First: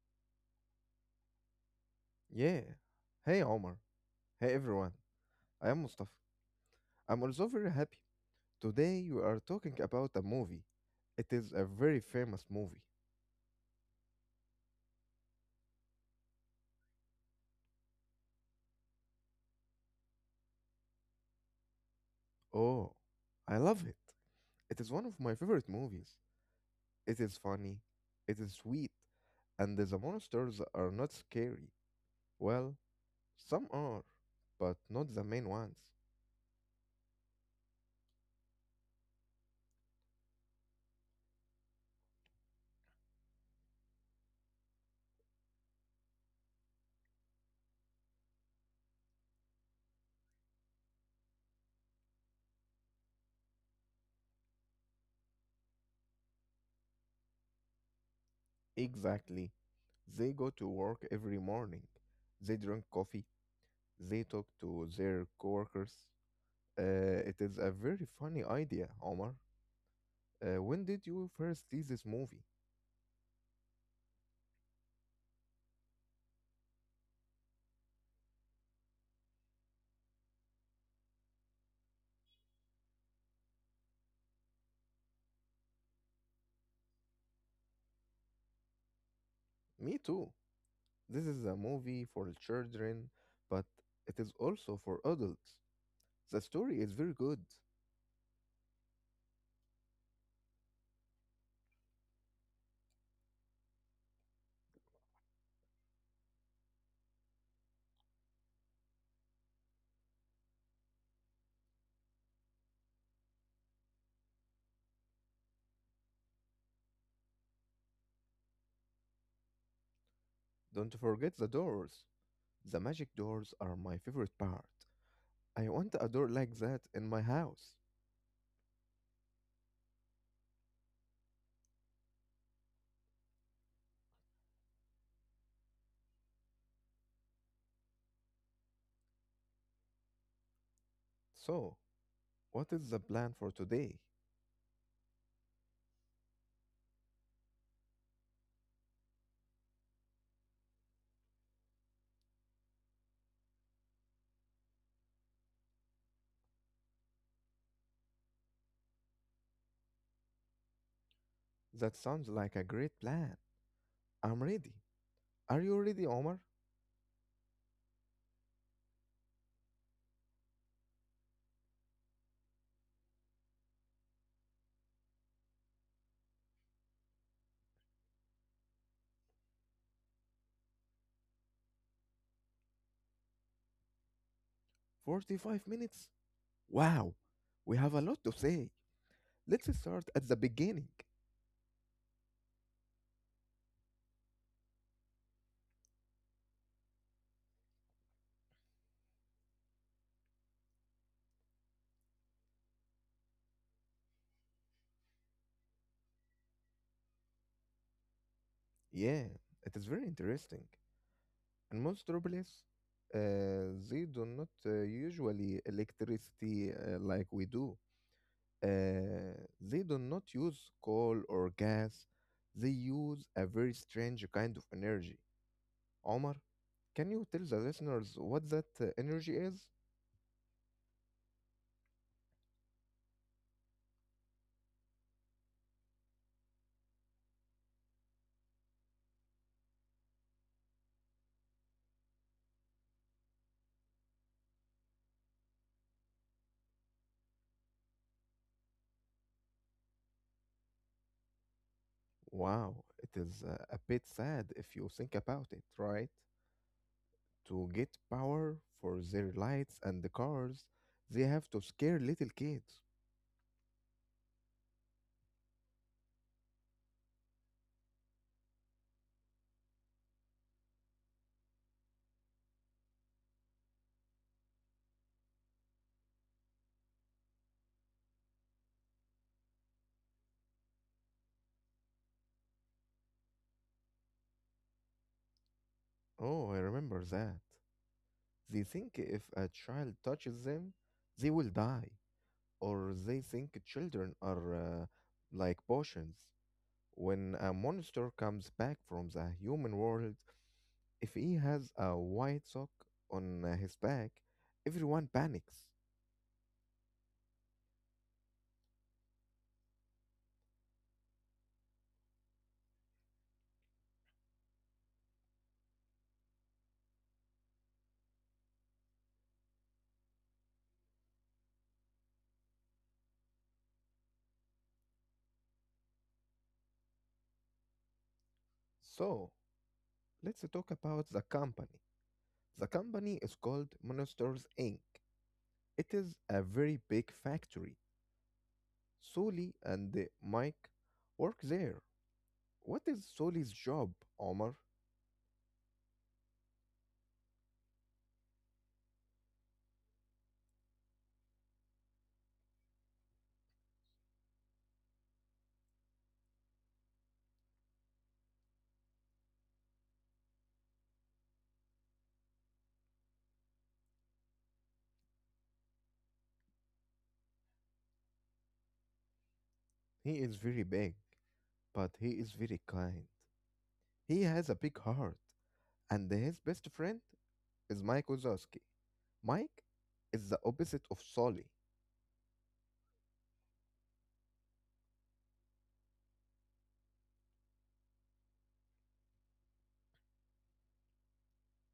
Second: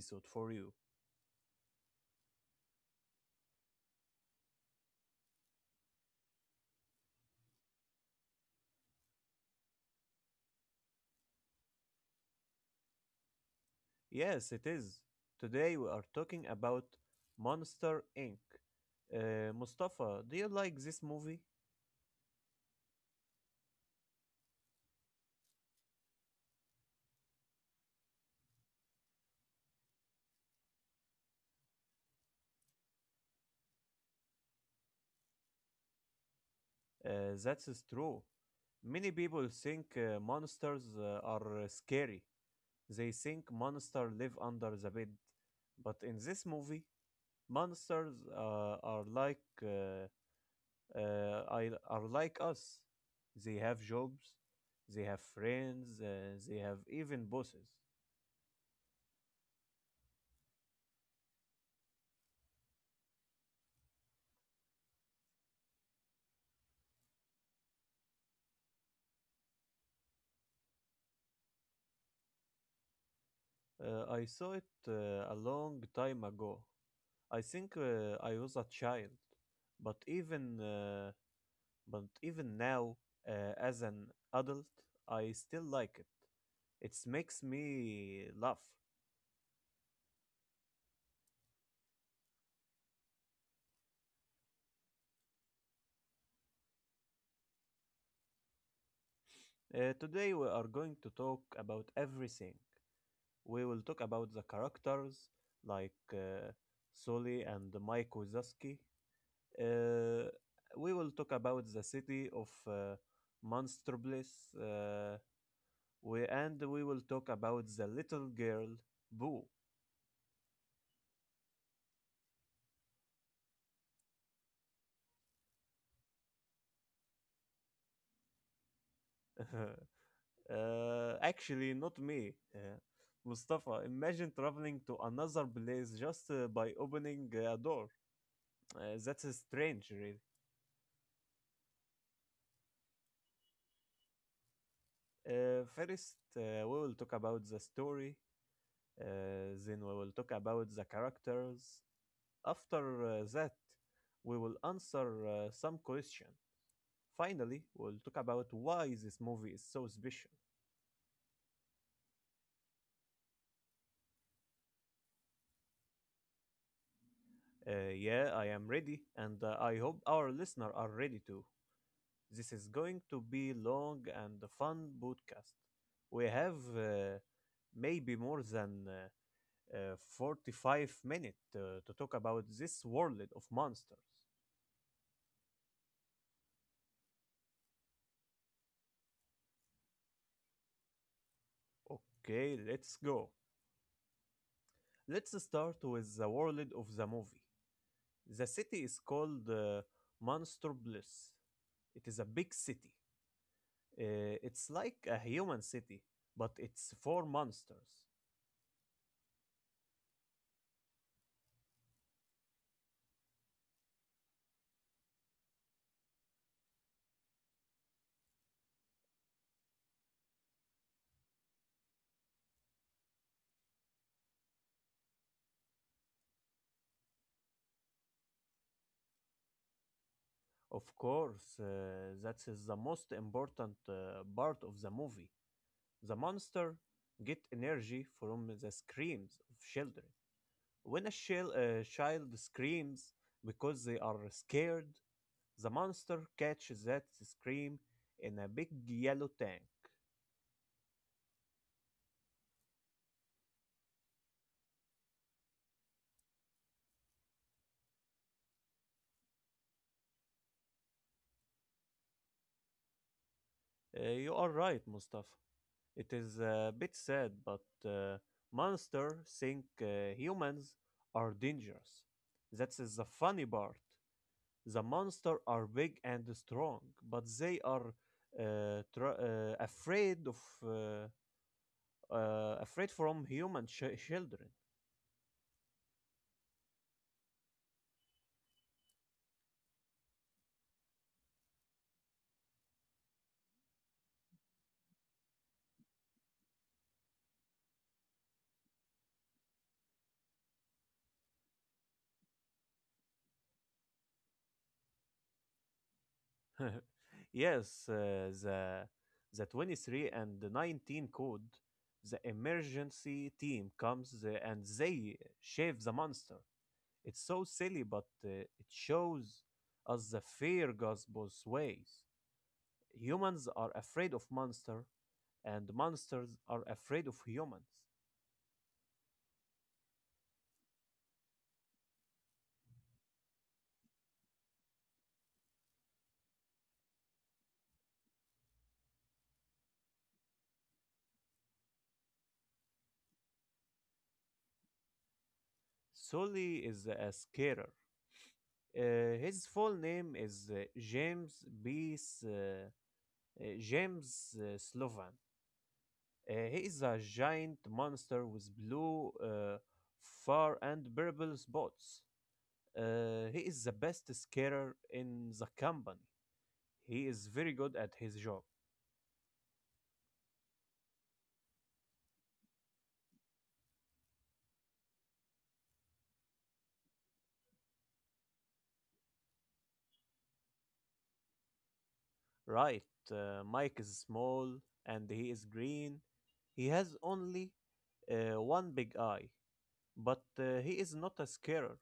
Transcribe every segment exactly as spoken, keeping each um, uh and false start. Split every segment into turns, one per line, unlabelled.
episode for you.
Yeah. Hey, Omar. Hey, everyone. I am Mustafa. I'm also very happy. Today, we are talking about a movie. It is a very famous movie.
Yes, it is. Today we are talking about Monster inc. Uh, Mustafa, do you like this movie?
Oh, I love it. It is one of my favorite movies. It is funny, it is sweet, and the monsters are not scary. Well, some are, but not the main ones.
Uh, that is true. Many people think uh, monsters uh, are uh, scary. They think monsters live under the bed. But in this movie, monsters uh, are like uh, uh, I are like us. They have jobs, they have friends, uh, they have even bosses.
Exactly. They go to work every morning. They drink coffee. They talk to their coworkers. Uh, it is a very funny idea, Omar. Uh, when did you first see this movie?
Uh, I saw it uh, a long time ago. I think uh, I was a child, but even uh, but even now, uh, as an adult, I still like it. It makes me laugh.
Me too. This is a movie for children, but it is also for adults. The story is very good.
Uh, today we are going to talk about everything. We will talk about the characters like uh, Sully and Mike Wazowski. Uh, we will talk about the city of uh, Monstropolis, uh, we, and we will talk about the little girl, Boo.
Don't forget the doors. The magic doors are my favorite part. I want a door like that in my house.
Uh, actually, not me. Uh, Mustafa, imagine traveling to another place just uh, by opening a door. Uh, that's uh, strange, really.
So, what is the plan for today?
Uh, first, uh, we will talk about the story. Uh, then we will talk about the characters. After uh, that, we will answer uh, some question. Finally, we'll talk about why this movie is so special.
That sounds like a great plan. I'm ready. Are you ready, Omar?
Uh, yeah, I am ready, and uh, I hope our listeners are ready too. This is going to be long and fun podcast. We have uh, maybe more than uh, uh, forty-five minutes uh, to talk about this world of monsters.
forty-five minutes? Wow! We have a lot to say. Let's start at the beginning.
Okay, let's go. Let's start with the world of the movie. The city is called uh, Monster Bliss. It is a big city. Uh, it's like a human city, but it's for monsters.
Yeah, it is very interesting. In most robots, uh, they do not uh, usually electricity uh, like we do. Uh, they do not use coal or gas. They use a very strange kind of energy. Omar, can you tell the listeners what that uh, energy is?
Of course, uh, that is the most important uh, part of the movie. The monster get energy from the screams of children. When a shil- uh, child screams because they are scared, the monster catches that scream in a big yellow tank.
Wow, it is uh, a bit sad if you think about it, right? To get power for their lights and the cars, they have to scare little kids.
Uh, you are right, Mustafa. It is a bit sad, but uh, monsters think uh, humans are dangerous. That is the funny part. The monsters are big and strong, but they are uh, tr- uh, afraid of uh, uh, afraid from human ch- children.
Oh, I remember that. They think if a child touches them, they will die. Or they think children are uh, like potions. When a monster comes back from the human world, if he has a white sock on uh, his back, everyone panics.
Yes, uh, the the twenty-three and the nineteen code. The emergency team comes uh, and they shave the monster. It's so silly, but uh, it shows us the fear goes both ways. Humans are afraid of monsters, and monsters are afraid of humans.
So, let's talk about the company. The company is called Monsters Inc. It is a very big factory. Soli and uh, Mike work there. What is Soli's job, Omar?
Sully is a scarer. Uh, his full name is uh, James B. S- uh, uh, James uh, Slovan. Uh, he is a giant monster with blue, uh, fur, and purple spots. Uh, he is the best scarer in the company. He is very good at his job.
He is very big, but he is very kind. He has a big heart, and his best friend is Mike Wazowski. Mike is the opposite of Soli.
Right, uh, Mike is small and he is green. He has only uh, one big eye, but uh, he is not a scarer.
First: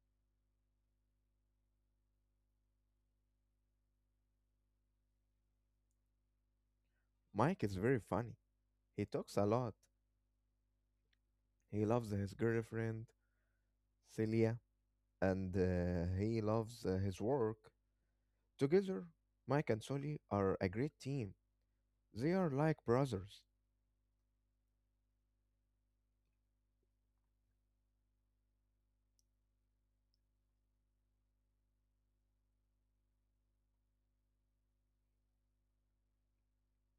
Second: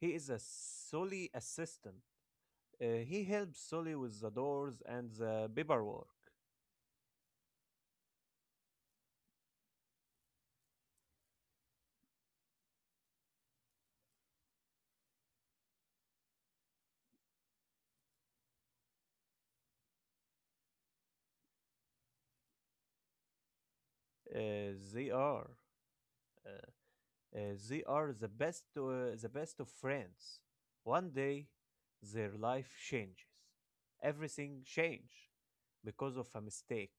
He is a Sully assistant. Uh, he helps Sully with the doors and the paperwork.
Mike is very funny. He talks a lot. He loves his girlfriend, Celia, and uh, he loves uh, his work. Together, Mike and Soli are a great team. They are like brothers.
Uh, they are uh, uh, they are the best uh, the best of friends. One day, their life changes. Everything change because of a mistake.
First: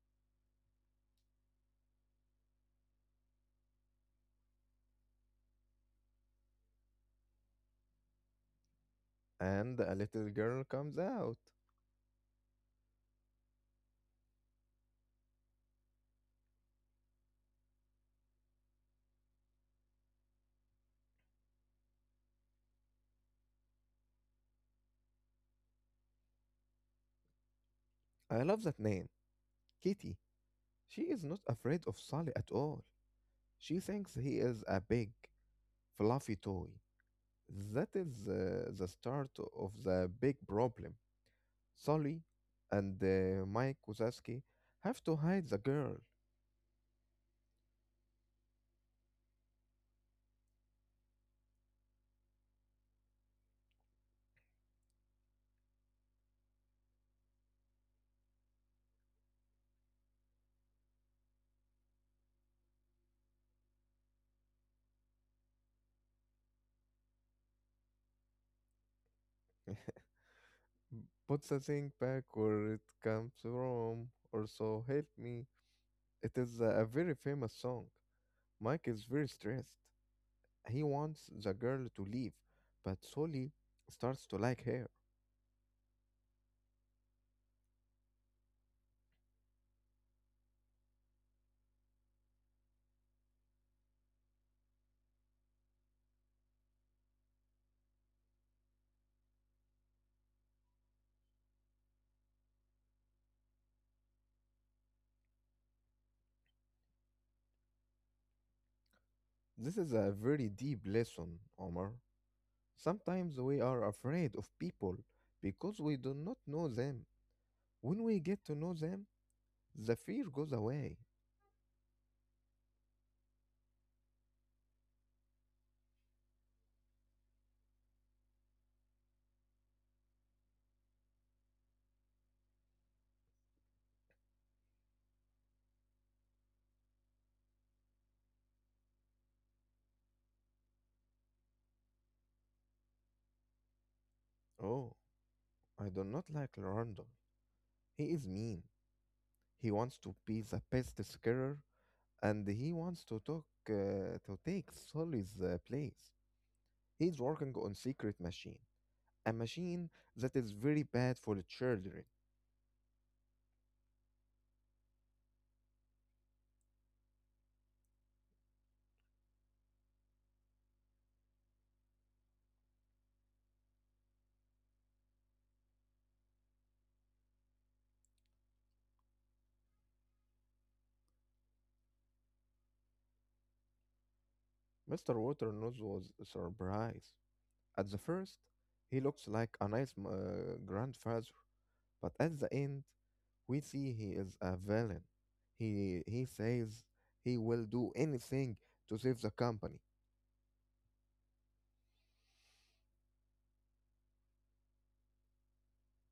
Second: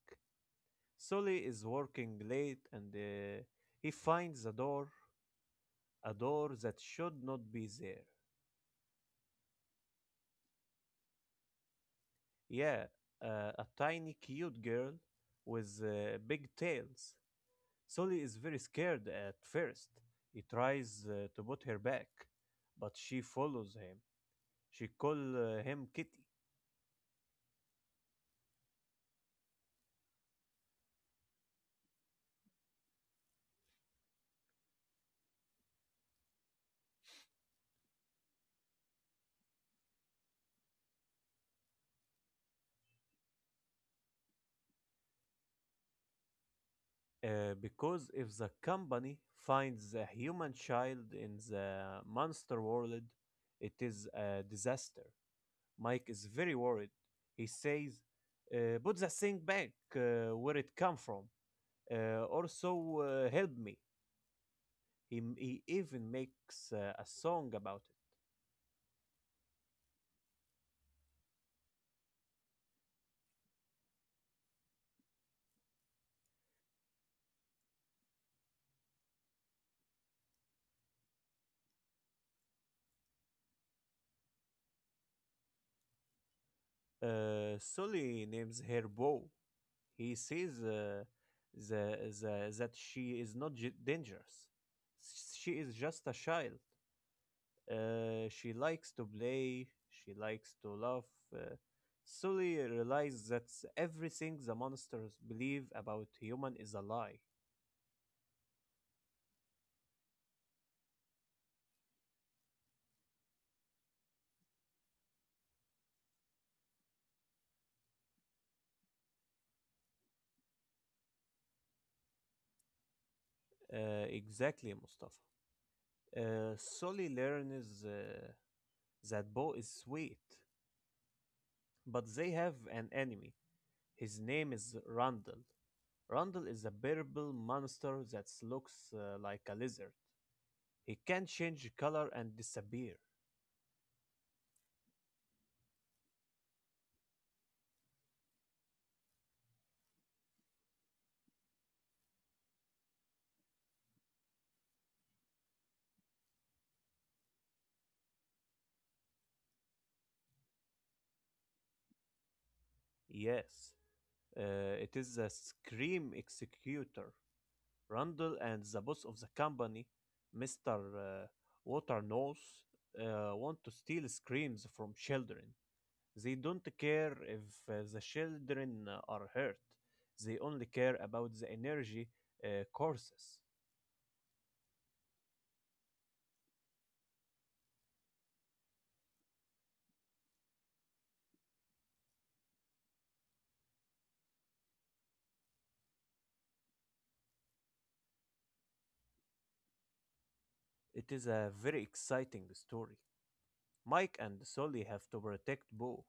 Sully is working late and uh, he finds a door, a door that should not be there.
And a little girl comes out.
Yeah, uh, a tiny cute girl with uh, big tails. Sully is very scared at first. He tries uh, to put her back, but she follows him. She calls uh, him Kitty.
I love that name, Kitty. She is not afraid of Sally at all. She thinks he is a big, fluffy toy. That is uh, the start of the big problem. Sally and uh, Mike Wazowski have to hide the girl.
Uh, because if the company finds a human child in the monster world, it is a disaster. Mike is very worried. He says, uh, "Put the thing back uh, where it come from. Uh, also, uh, help me." He, he even makes uh, a song about
Put the thing back where it comes from, or so help me. It is a very famous song. Mike is very stressed. He wants the girl to leave, but Sully starts to like her.
it. Uh, Sully names her Bo. He says uh, the, the, that she is not dangerous. She is just a child. Uh, she likes to play, she likes to laugh. Uh, Sully realizes that everything the monsters believe about human is a lie.
This is a very deep lesson, Omar. Sometimes we are afraid of people because we do not know them. When we get to know them, the fear goes away.
Uh, exactly, Mustafa. Uh, Sully learns uh, that Bo is sweet, but they have an enemy. His name is Randall. Randall is a purple monster that looks uh, like a lizard. He can change color and disappear.
Oh, I do not like Randall. He is mean. He wants to be the best skier and he wants to talk uh, to take Sully's uh, place. He's working on secret machine, a machine that is very bad for the children.
Yes, uh, it is the Scream Executor. Randall and the boss of the company, mister Uh, Waternose, uh, want to steal screams from children. They don't care if uh, the children uh, are hurt. They only care about the energy uh, courses.
Mister Waternose was surprised. At the first, he looks like a nice uh, grandfather, but at the end, we see he is a villain. He he says he will do anything to save the company.
It is a very exciting story. Mike and Sully have to protect Bo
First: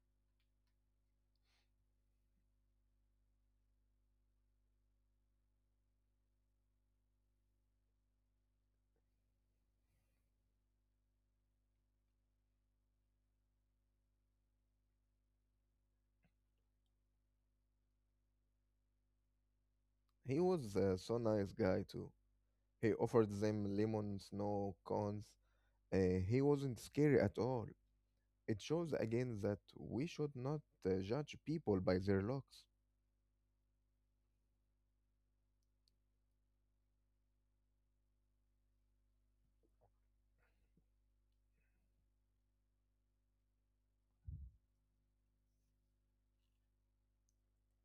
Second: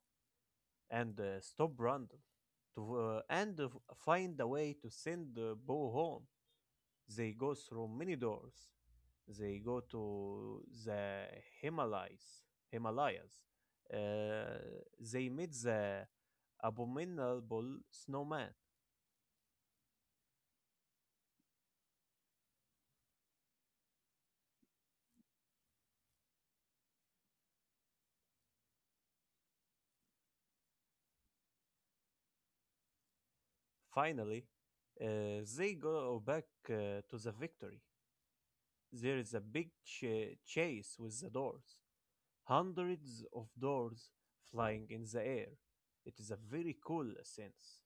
and uh, stop Randall. To uh, and uh, Find a way to send uh, Bo home. They go through many doors. They go to the Himalayas. Himalayas. Uh, they meet the abominable snowman.
He was uh, so nice guy too. He offered them lemon snow cones. Uh, he wasn't scary at all. It shows again that we should not uh, judge people by their looks.
Finally, uh, they go back uh, to the Victory. There is a big ch- chase with the doors. Hundreds of doors flying in the air. It is a very cool sense.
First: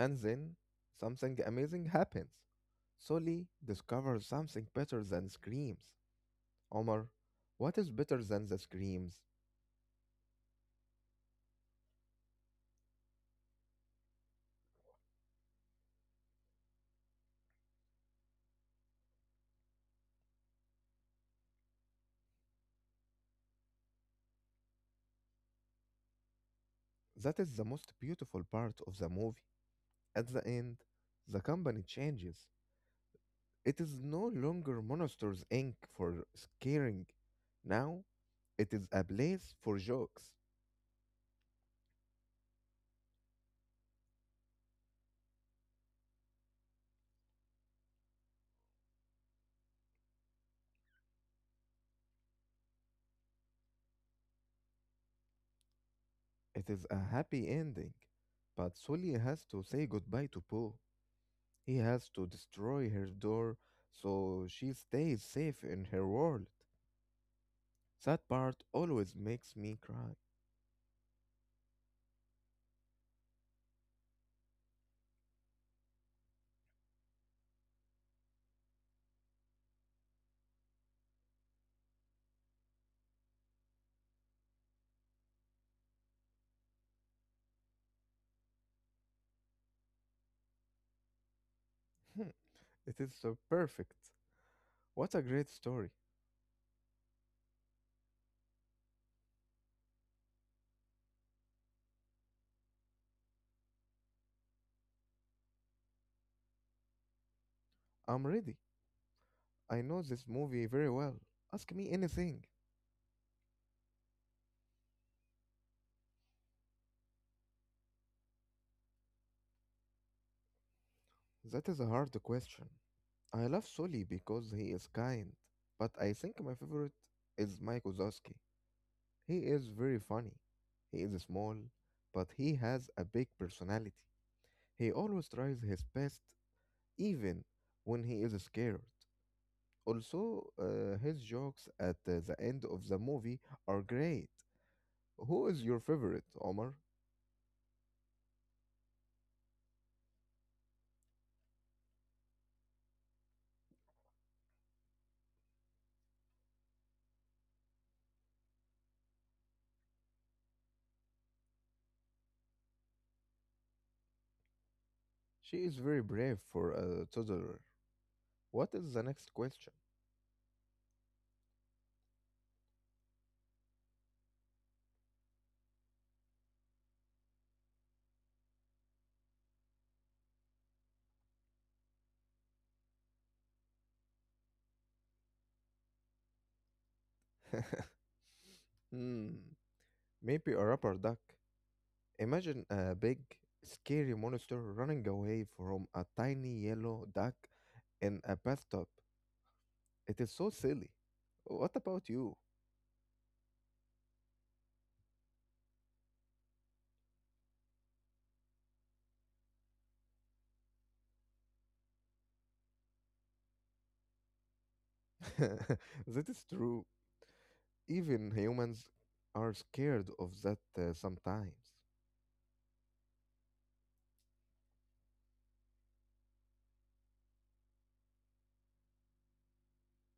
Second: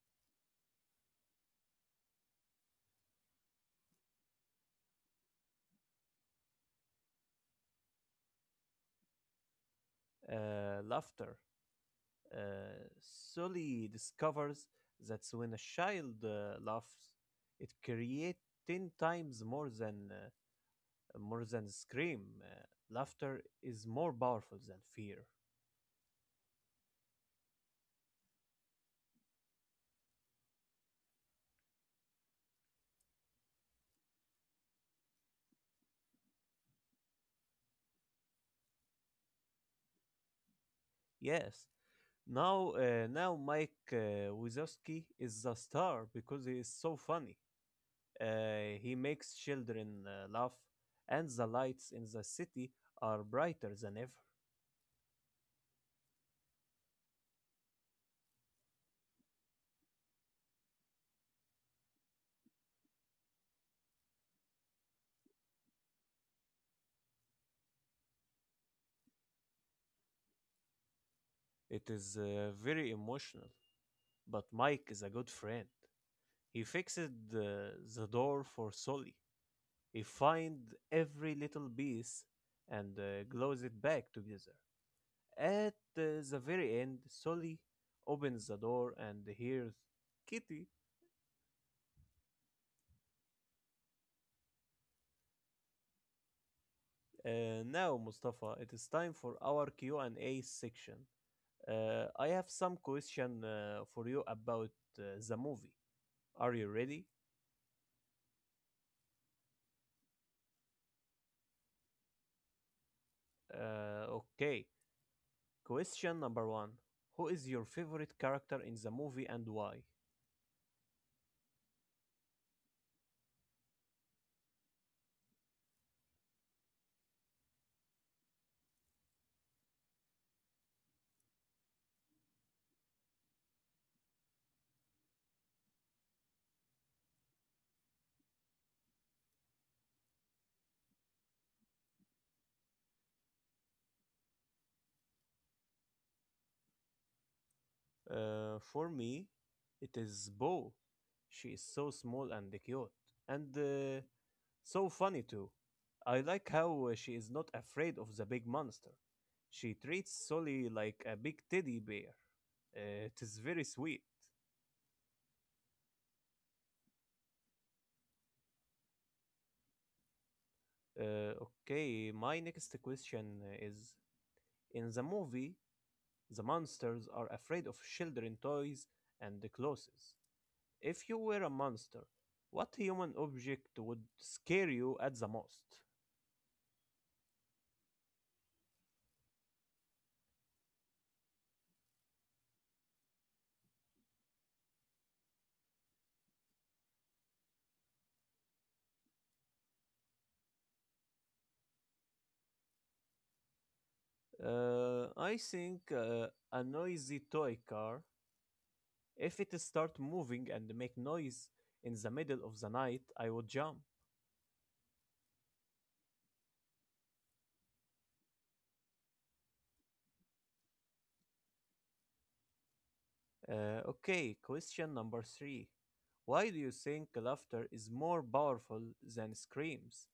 And then something amazing happens. Sully discovers something better than screams. Omar, what is better than the screams?
Uh, laughter. Uh, Sully discovers that when a child uh, laughs, it creates ten times more than uh, more than scream. Uh, laughter is more powerful than fear.
That is the most beautiful part of the movie. At the end, the company changes. It is no longer Monsters Inc for scaring. Now it is a place for jokes.
Yes. Now, uh, now Mike uh, Wazowski is the star because he is so funny. Uh, he makes children uh, laugh, and the lights in the city are brighter than ever.
It is a happy ending, but Sully has to say goodbye to Poe. He has to destroy her door so she stays safe in her world. That part always makes me cry.
It is uh, very emotional, but Mike is a good friend. He fixed the, the door for Sully. He find every little piece and uh, glues it back together. At uh, the very end, Sully opens the door and hears Kitty.
It is so perfect. What a great story.
Uh, now, Mustafa, it is time for our Q and A section. Uh, I have some question uh, for you about uh, the movie. Are you ready?
I'm ready. I know this movie very well. Ask me anything.
Uh, okay. Question number one. Who is your favorite character in the movie and why?
That is a hard question. I love Sully because he is kind, but I think my favorite is Mike Wazowski. He is very funny. He is small, but he has a big personality. He always tries his best, even when he is scared. Also, uh, his jokes at uh, the end of the movie are great. Who is your favorite, Omar?
Uh, for me, it is Bo. She is so small and cute, and uh, so funny too. I like how uh, she is not afraid of the big monster. She treats Sully like a big teddy bear. Uh, it is very sweet.
She is very brave for a toddler. What is the next question?
Uh, okay, my next question is: in the movie, the monsters are afraid of children, toys, and the clothes. If you were a monster, what human object would scare you at the most?
hmm, maybe a rubber duck. Imagine a big, scary monster running away from a tiny yellow duck in a bathtub. It is so silly. What about you?
Uh, I think uh, a noisy toy car. If it start moving and make noise in the middle of the night, I would jump.
That is true. Even humans are scared of that uh, sometimes.
Uh, okay, question number three. Why do you think laughter is more powerful than screams?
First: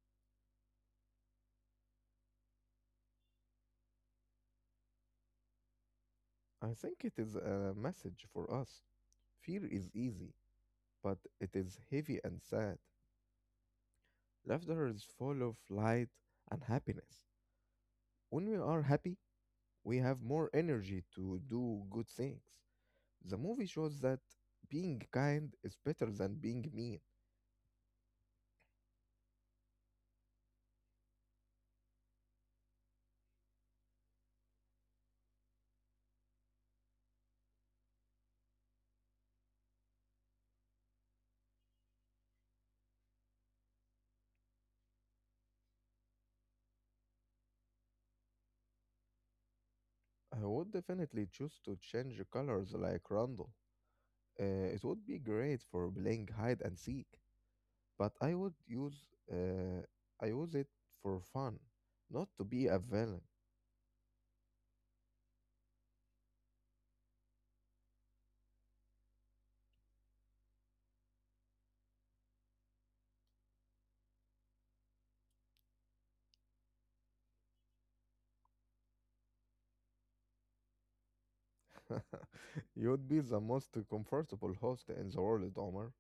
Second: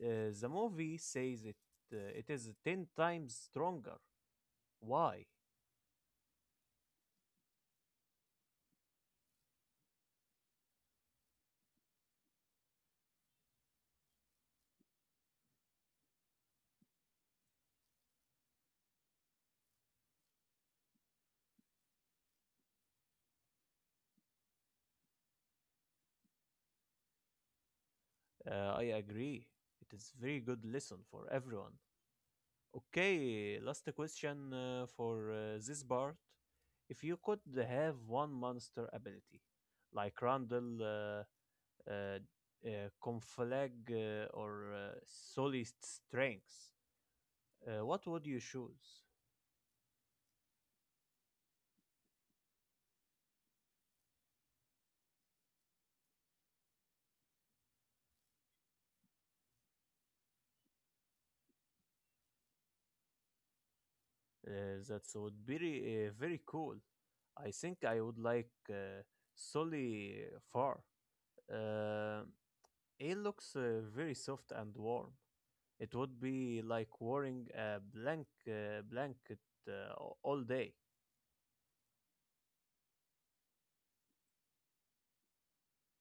Uh, the movie says it. Uh, it is ten times stronger. Why?
I think it is a message for us. Fear is easy, but it is heavy and sad. Laughter is full of light and happiness. When we are happy, we have more energy to do good things. The movie shows that being kind is better than being mean.
Uh, I agree. It is very good lesson for everyone. Okay, last question uh, for uh, this part. If you could have one monster ability, like Randall, uh, uh, uh, Conflag, uh, or uh, Solid Strengths, uh, what would you choose?
I would definitely choose to change colors like Randall. Uh, it would be great for playing hide and seek, but I would use uh, I use it for fun, not to be a villain.
Uh, that would be re- uh, very cool. I think I would like uh, Solly Far. Uh, it looks uh, very soft and warm. It would be like wearing a blank uh, blanket uh, a- all day.
You would be the most comfortable host in the world, Omar.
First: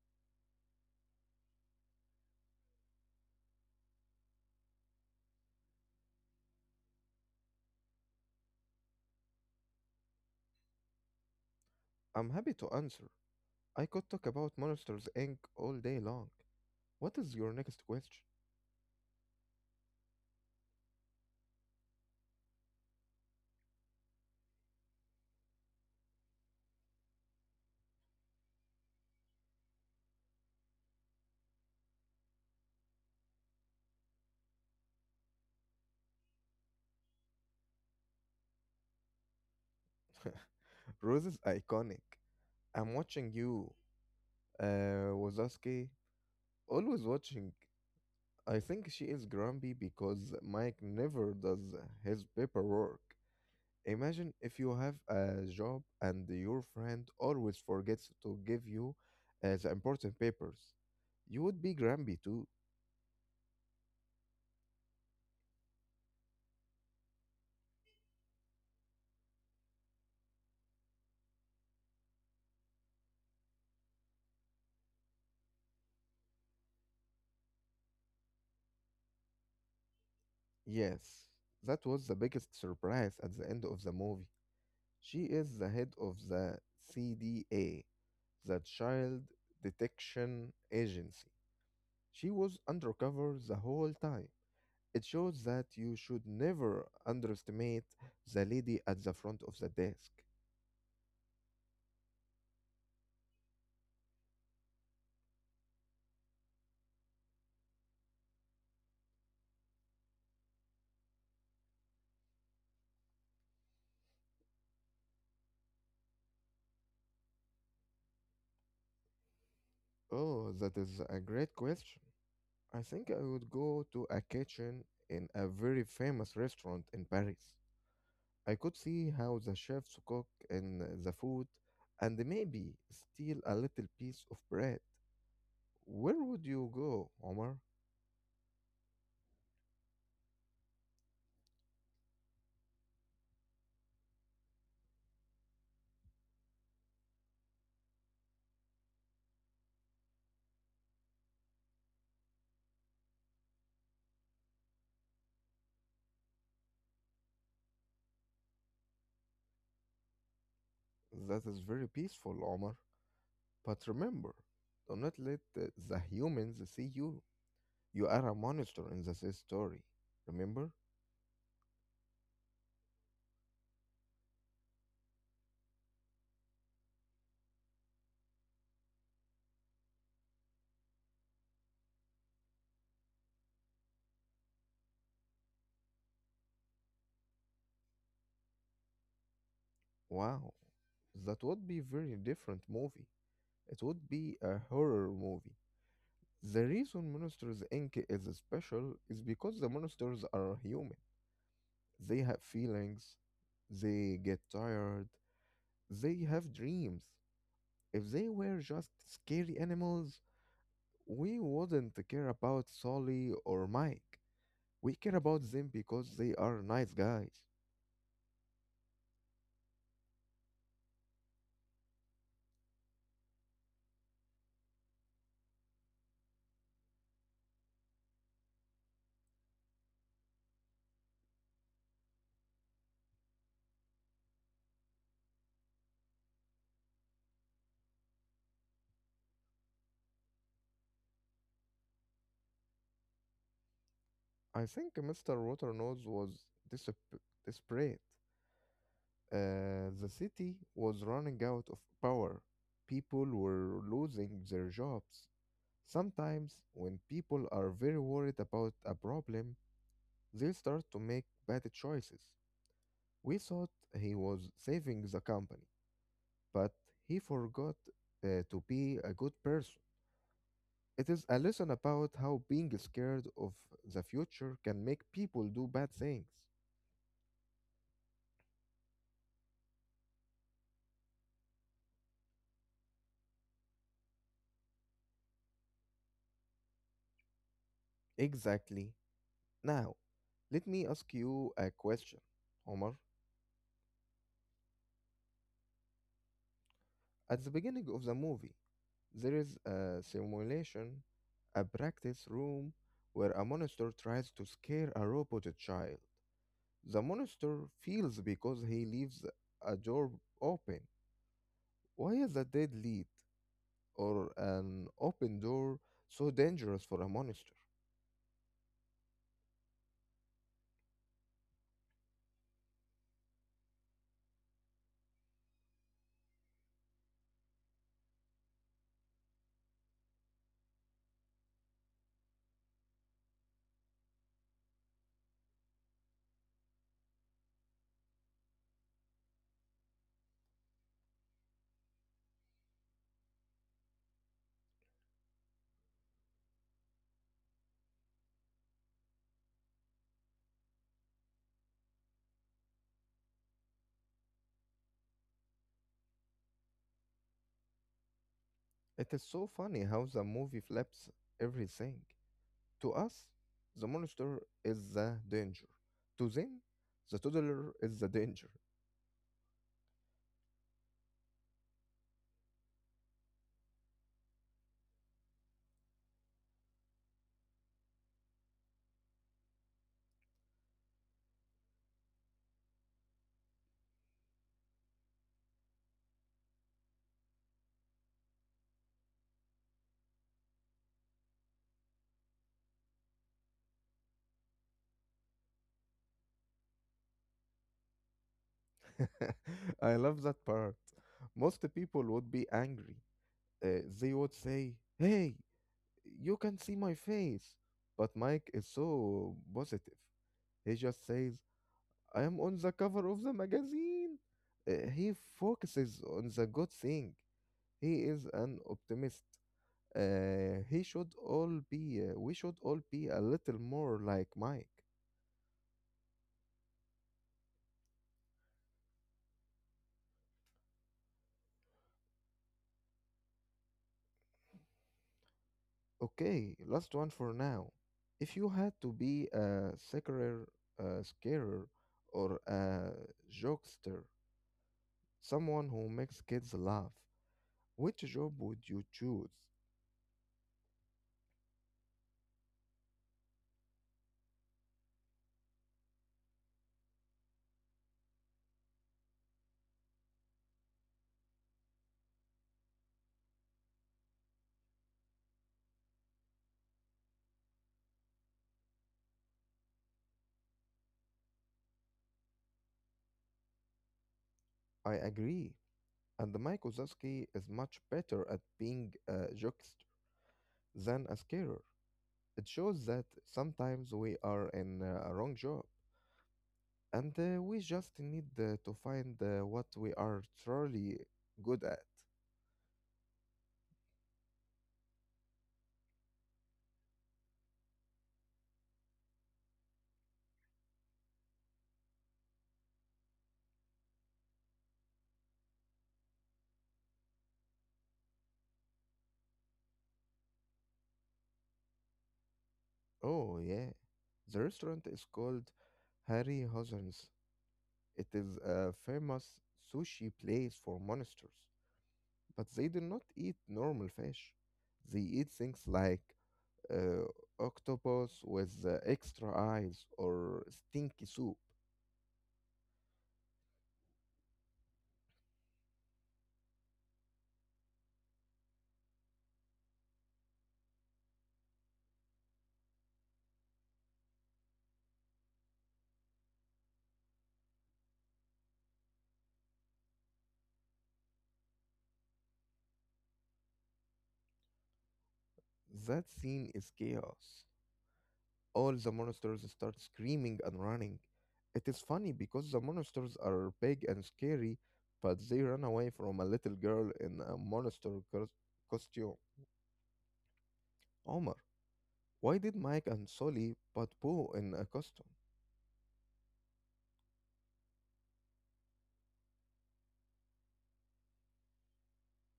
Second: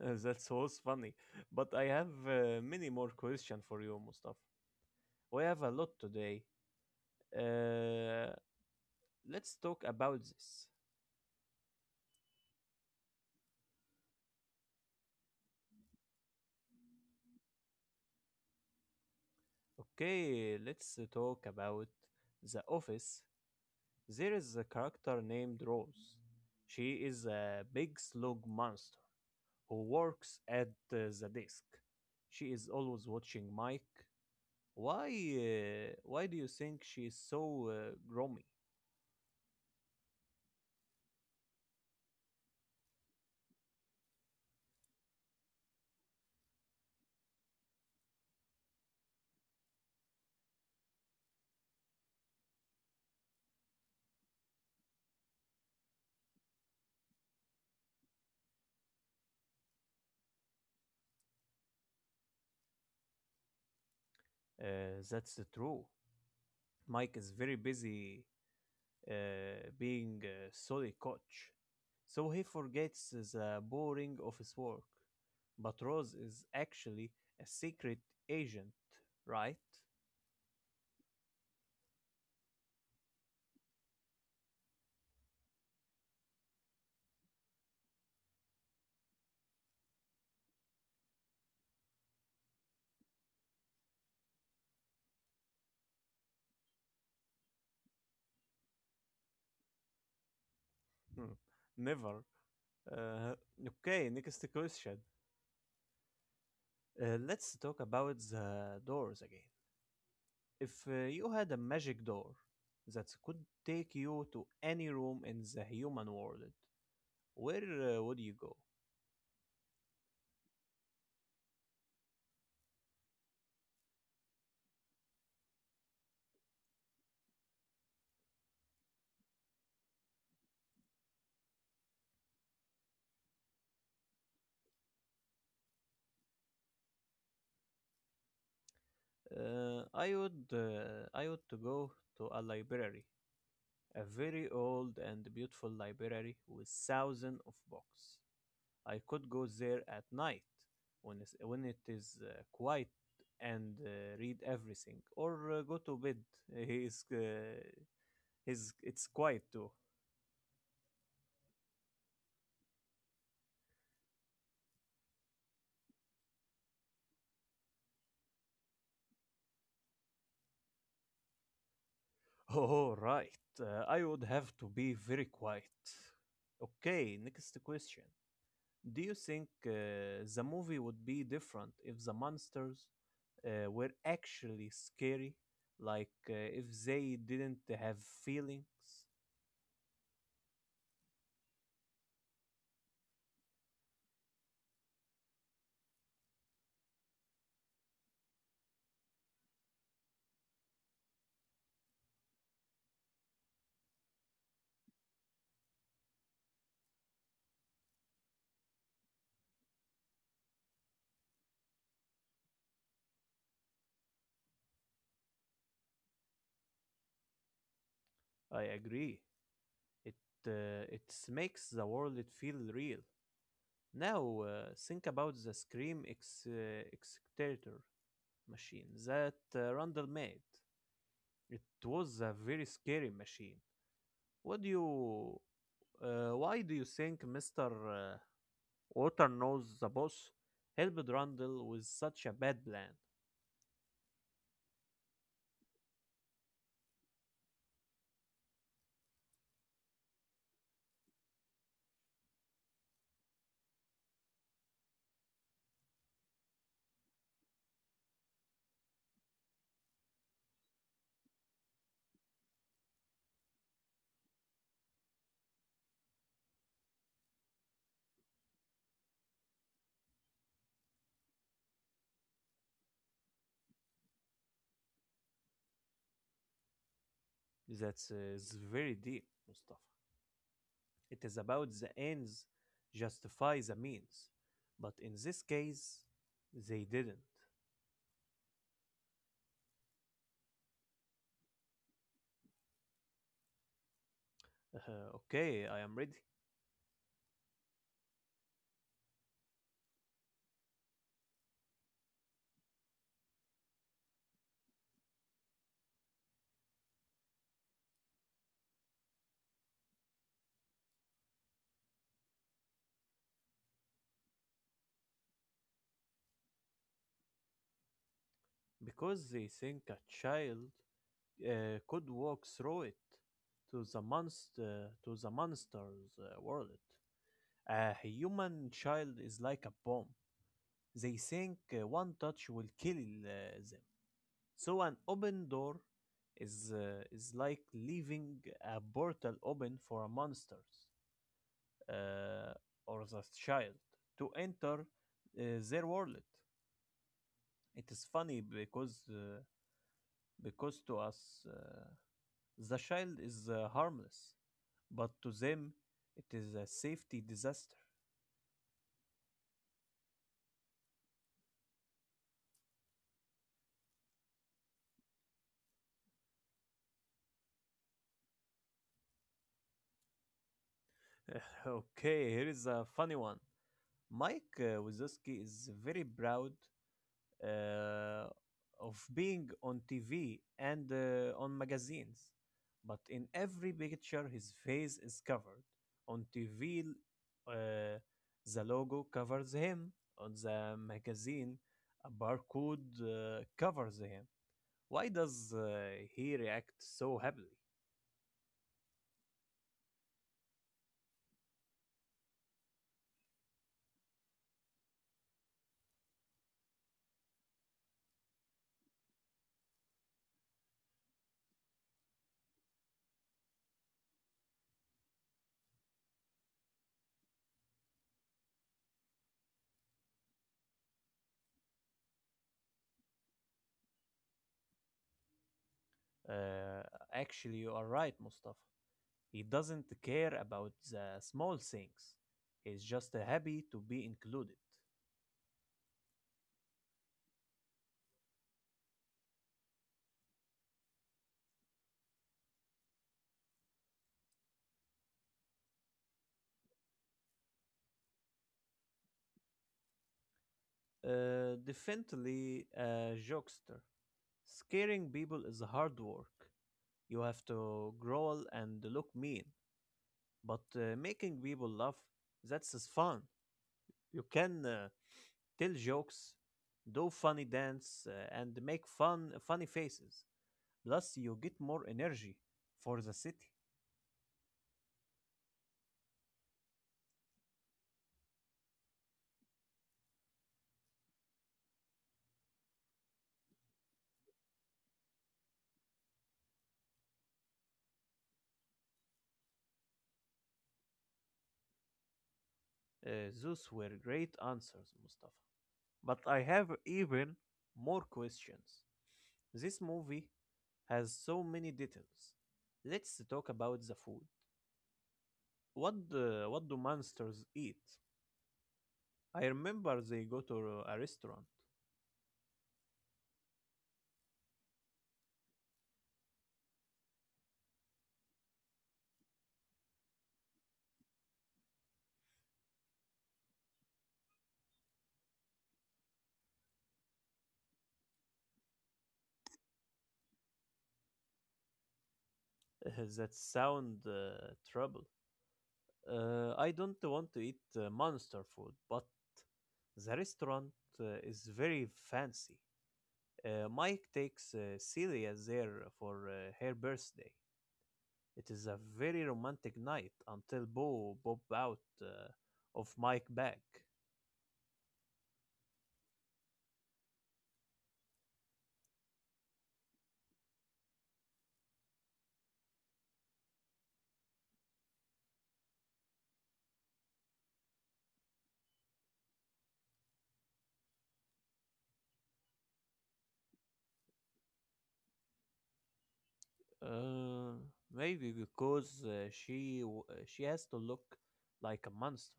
Uh, That was funny. But I have uh, many more questions for you, Mustafa. We have a lot today. Uh, let's talk about this.
I'm happy to answer. I could talk about Monsters Inc all day long. What is your next question?
Okay, let's uh, talk about the office. There is a character named Rose. She is a big slug monster who works at uh, the desk. She is always watching Mike. Why uh, why do you think she is so uh, gloomy?
Rose is iconic. I'm watching you, uh, Wazowski. Always watching. I think she is grumpy because Mike never does his paperwork. Imagine if you have a job and your friend always forgets to give you uh, the important papers. You would be grumpy too.
Uh, that's the true. Mike is very busy uh, being a solid coach, so he forgets the boring of his work. But Rose is actually a secret agent, right?
Yes, that was the biggest surprise at the end of the movie. She is the head of the C D A, the Child Detection Agency. She was undercover the whole time. It shows that you should never underestimate the lady at the front of the desk.
Hmm. Never. Uh, okay, next question. Uh, let's talk about the doors again. If uh, you had a magic door that could take you to any room in the human world, where uh, would you go?
Oh, that is a great question. I think I would go to a kitchen in a very famous restaurant in Paris. I could see how the chefs cook in the food and maybe steal a little piece of bread. Where would you go, Omar?
Uh, I would uh, I would to go to a library, a very old and beautiful library with thousands of books. I could go there at night when it's, when it is uh, quiet and uh, read everything, or uh, go to bed. It's uh, is it's quiet too.
That is very peaceful, Omar. But remember, do not let the the humans see you. You are a monster in this story. Remember?
Oh, right. Uh, I would have to be very quiet. Okay, next question. Do you think uh, the movie would be different if the monsters uh, were actually scary? Like uh, if they didn't have feelings?
Wow. That would be very different movie. It would be a horror movie. The reason Monsters Inc is special is because the monsters are human. They have feelings, they get tired, they have dreams. If they were just scary animals, we wouldn't care about Solly or Mike. We care about them because they are nice guys.
I agree. It, uh, it makes the world it feel real. Now, uh, think about the Scream ex- uh, Executor machine that uh, Randall made. It was a very scary machine. What do you? Uh, why do you think Mister uh, Water knows the boss helped Randall with such a bad plan?
I think Mister Waternose was disap- desperate. Uh, the city was running out of power. People were losing their jobs. Sometimes, when people are very worried about a problem, they'll start to make bad choices. We thought he was saving the company, but he forgot uh, to be a good person. It is a lesson about how being scared of the future can make people do bad things.
That's uh, is very deep, Mustafa. It is about the ends justify the means, but in this case, they didn't.
Exactly. Now, let me ask you a question, Omar.
Uh, okay, I am ready.
At the beginning of the movie, there is a simulation, a practice room, where a monster tries to scare a robot child. The monster feels because he leaves a door open. Why is a dead lead or an open door so dangerous for a monster?
Because they think a child uh, could walk through it to the monster to the monster's uh, world. A human child is like a bomb. They think uh, one touch will kill uh, them. So an open door is uh, is like leaving a portal open for monsters, uh, or the child to enter, uh, their world. It is funny because uh, because to us, uh, the child is uh, harmless, but to them it is a safety disaster.
It is so funny how the movie flips everything. To us, the monster is the danger. To them, the toddler is the danger.
Okay, here is a funny one. Mike uh, Wazowski is very proud uh, of being on T V and uh, on magazines, but in every picture his face is covered. On T V, uh, the logo covers him. On the magazine, a barcode uh, covers him. Why does uh, he react so happily?
I love that part. Most people would be angry. Uh, they would say, "Hey, you can see my face." But Mike is so positive. He just says, "I am on the cover of the magazine." Uh, he focuses on the good thing. He is an optimist. Uh, he should all be, uh, We should all be a little more like Mike.
Uh, Actually, you are right, Mustafa. He doesn't care about the small things. He's just happy to be included.
Okay, last one for now. If you had to be a scarer, a scarer, or a jokester, someone who makes kids laugh, which job would you choose?
Uh, definitely a jokester. Scaring people is hard work. You have to growl and look mean. But uh, making people laugh, that's is fun. You can uh, tell jokes, do funny dance, uh, and make fun funny faces. Plus, you get more energy for the city.
I agree. And Mike Wazowski is much better at being a jokester than a scarer. It shows that sometimes we are in a wrong job, and uh, we just need uh, to find uh, what we are truly good at.
Uh, those were great answers, Mustafa. But I have even more questions. This movie has so many details. Let's talk about the food. What do, what do monsters eat? I remember they go to a restaurant.
Oh, yeah. The restaurant is called Harry Hozan's. It is a famous sushi place for monsters, but they do not eat normal fish. They eat things like uh, octopus with uh, extra eyes or stinky soup.
That sound uh, trouble. Uh, I don't want to eat uh, monster food, but the restaurant uh, is very fancy. Uh, Mike takes uh, Celia there for uh, her birthday. It is a very romantic night until Bo bob out uh, of Mike back.
That scene is chaos. All the monsters start screaming and running. It is funny because the monsters are big and scary, but they run away from a little girl in a monster cos- costume. Omar, why did Mike and Sully put Boo in a costume?
Uh, Maybe because uh, she w- uh, she has to look like a monster.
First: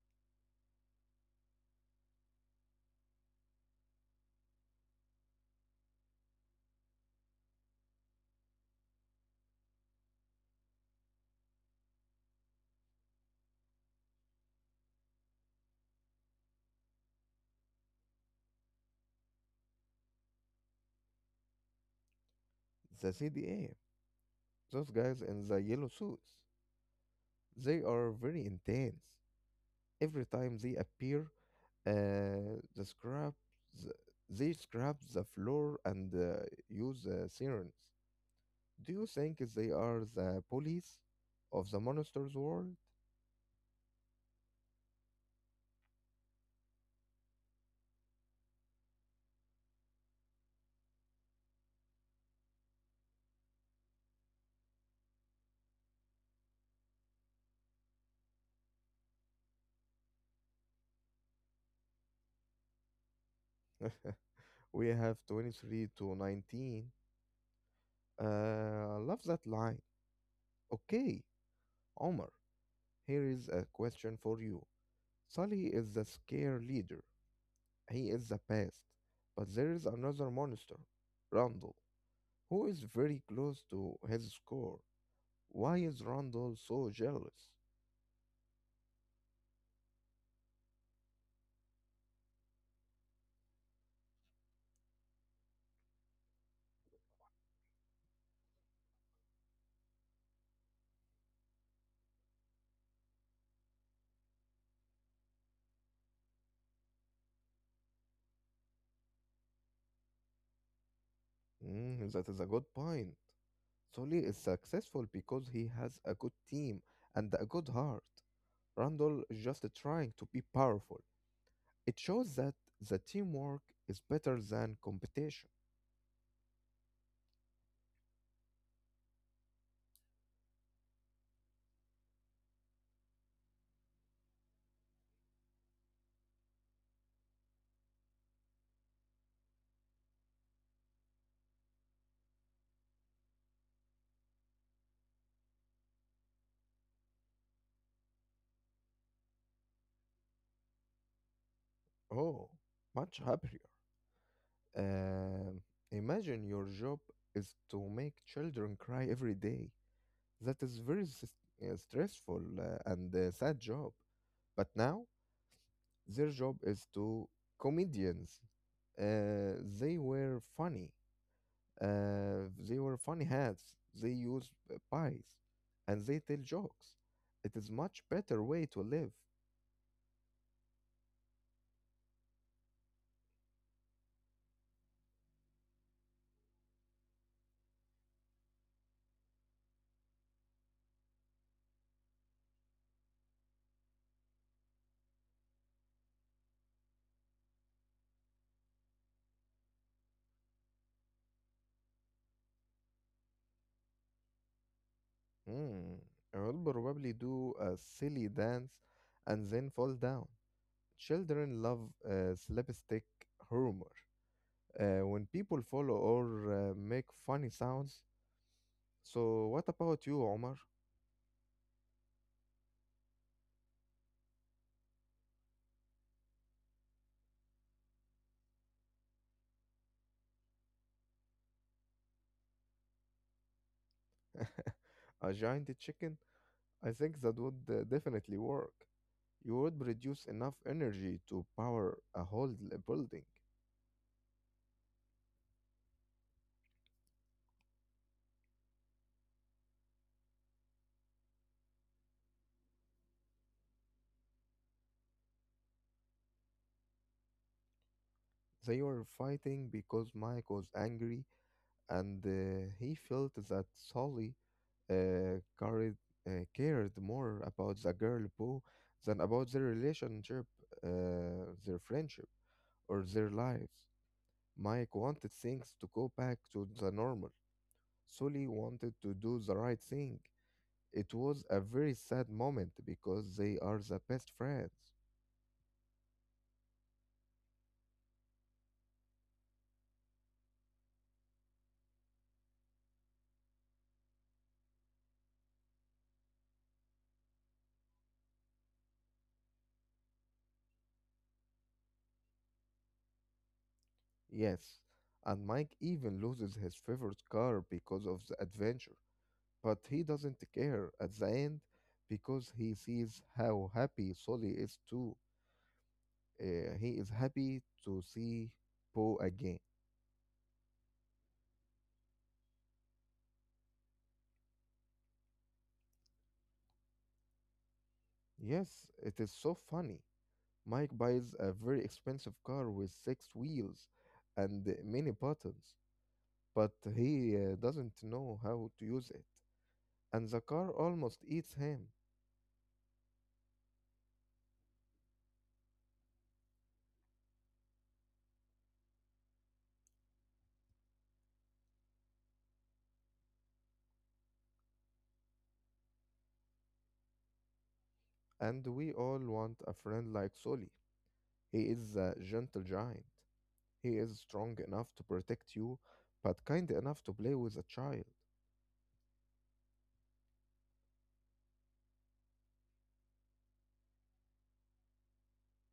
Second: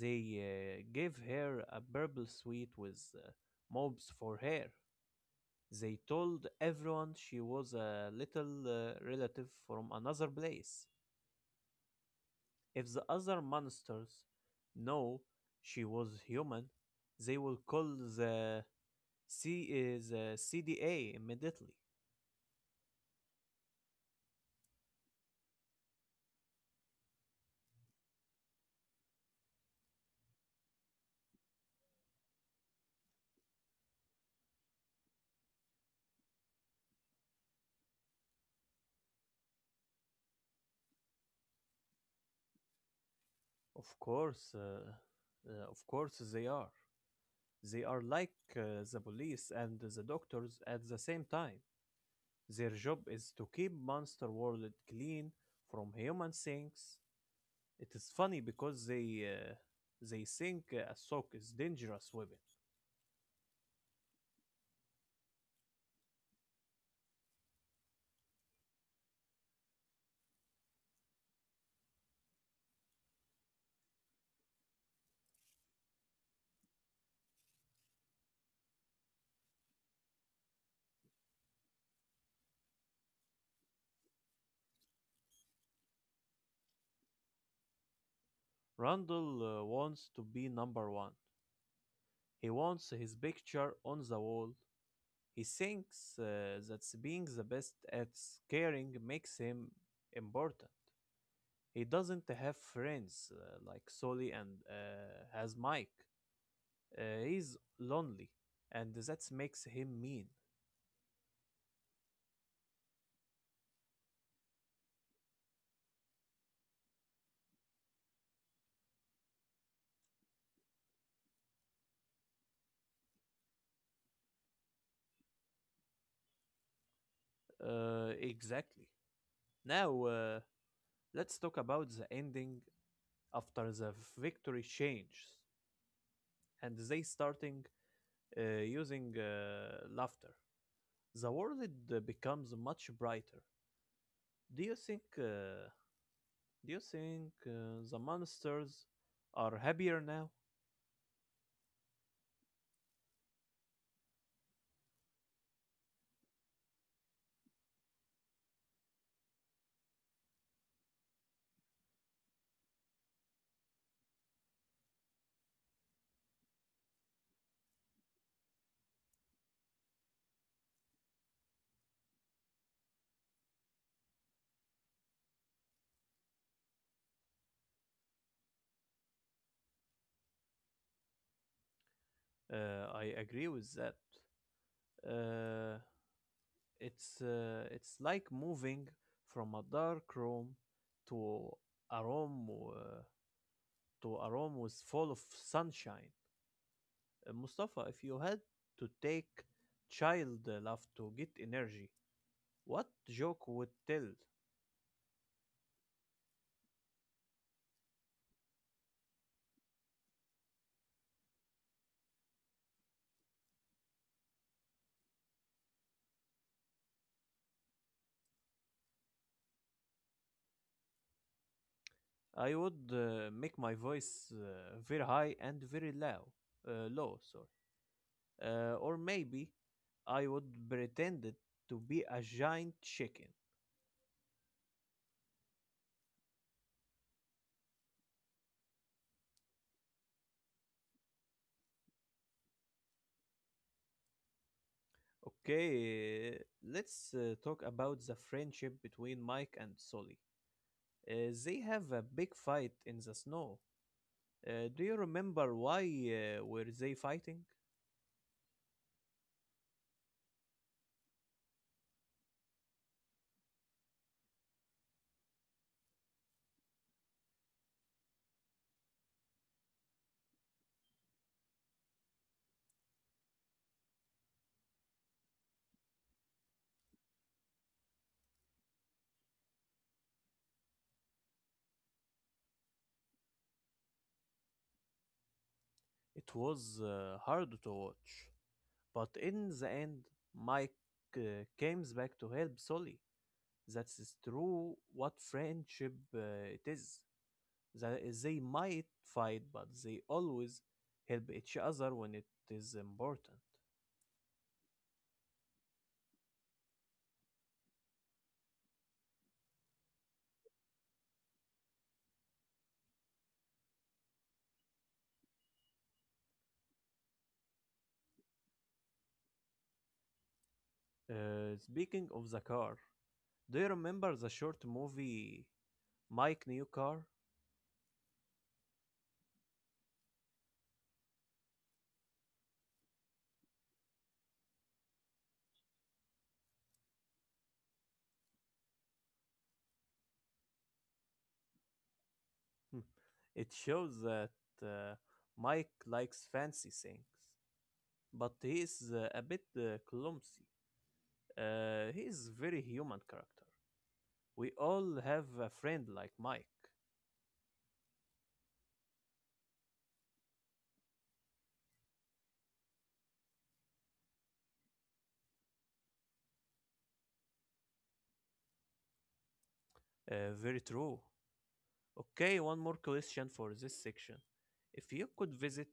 They uh, gave her a purple suit with, uh, mobs for hair. They told everyone she was a little uh, relative from another place. If the other monsters know she was human, they will call the C uh, the C D A immediately.
The C D A, those guys in the yellow suits, they are very intense. Every time they appear, uh, the scrap, the, they scrap the floor and uh, use uh, sirens. Do you think they are the police of the monsters world?
Of course, uh, uh, of course they are. They are like uh, the police and the doctors at the same time. Their job is to keep Monster World clean from human things. It is funny because they uh, they think a sock is dangerous weapon.
We have twenty three to nineteen. Uh, I love that line. Okay, Omar, here is a question for you. Sully is the scare leader. He is the pest. But there is another monster, Randall, who is very close to his score. Why is Randall so jealous?
Randall uh, wants to be number one. He wants his picture on the wall. He thinks uh, that being the best at scaring makes him important. He doesn't have friends uh, like Sully and uh, has Mike. Uh, he's lonely, and that makes him mean.
Mm, that is a good point. Sully is successful because he has a good team and a good heart. Randall is just trying to be powerful. It shows that the teamwork is better than competition.
Uh, exactly. Now, uh, let's talk about the ending after the victory changes and they starting uh, using uh, laughter. The world uh, becomes much brighter. Do you think uh, do you think uh, the monsters are happier now?
Oh, much happier. Um, Imagine your job is to make children cry every day. That is very s- uh, stressful uh, and a sad job. But now their job is to comedians. Uh, they were funny. Uh, they were funny hats. They use uh, pies, and they tell jokes. It is much better way to live.
Uh, I agree with that. Uh, it's uh, it's like moving from a dark room to a room uh, to a room with full of sunshine. Uh, Mustafa, if you had to take child uh, love to get energy, what joke would tell?
Hmm. I will probably do a silly dance and then fall down. Children love uh, slapstick humor uh, when people follow or uh, make funny sounds. So, what about you, Omar?
I would uh, make my voice uh, very high and very low. Uh, low, sorry. Uh, or maybe I would pretend it to be a giant chicken.
A giant chicken? I think that would uh, definitely work. You would produce enough energy to power a whole l- building.
Okay, uh, let's uh, talk about the friendship between Mike and Sully. Uh, they have a big fight in the snow. Uh, do you remember why uh, were they fighting?
They were fighting because Mike was angry and uh, he felt that Sully uh, carried, uh, cared more about the girl Bo than about their relationship, uh, their friendship, or their lives. Mike wanted things to go back to the normal. Sully wanted to do the right thing. It was a very sad moment because they are the best friends.
It was uh, hard to watch, but in the end, Mike uh, comes back to help Sully. That's true. What friendship uh, it is. That they might fight, but they always help each other when it is important.
Yes, and Mike even loses his favorite car because of the adventure. But he doesn't care at the end because he sees how happy Sully is too. Uh, he is happy to see Poe again.
Uh, speaking of the car, do you remember the short movie Mike New Car?
Yes, it is so funny. Mike buys a very expensive car with six wheels and many buttons, but he uh, doesn't know how to use it. And the car almost eats him.
Hmm. It shows that uh, Mike likes fancy things, but he is uh, a bit uh, clumsy. Uh, he is very human character. We all have a friend like Mike.
And we all want a friend like Sully. He is a gentle giant. He is strong enough to protect you, but kind enough to play with a child.
Uh, very true. Okay, one more question for this section. If you could visit,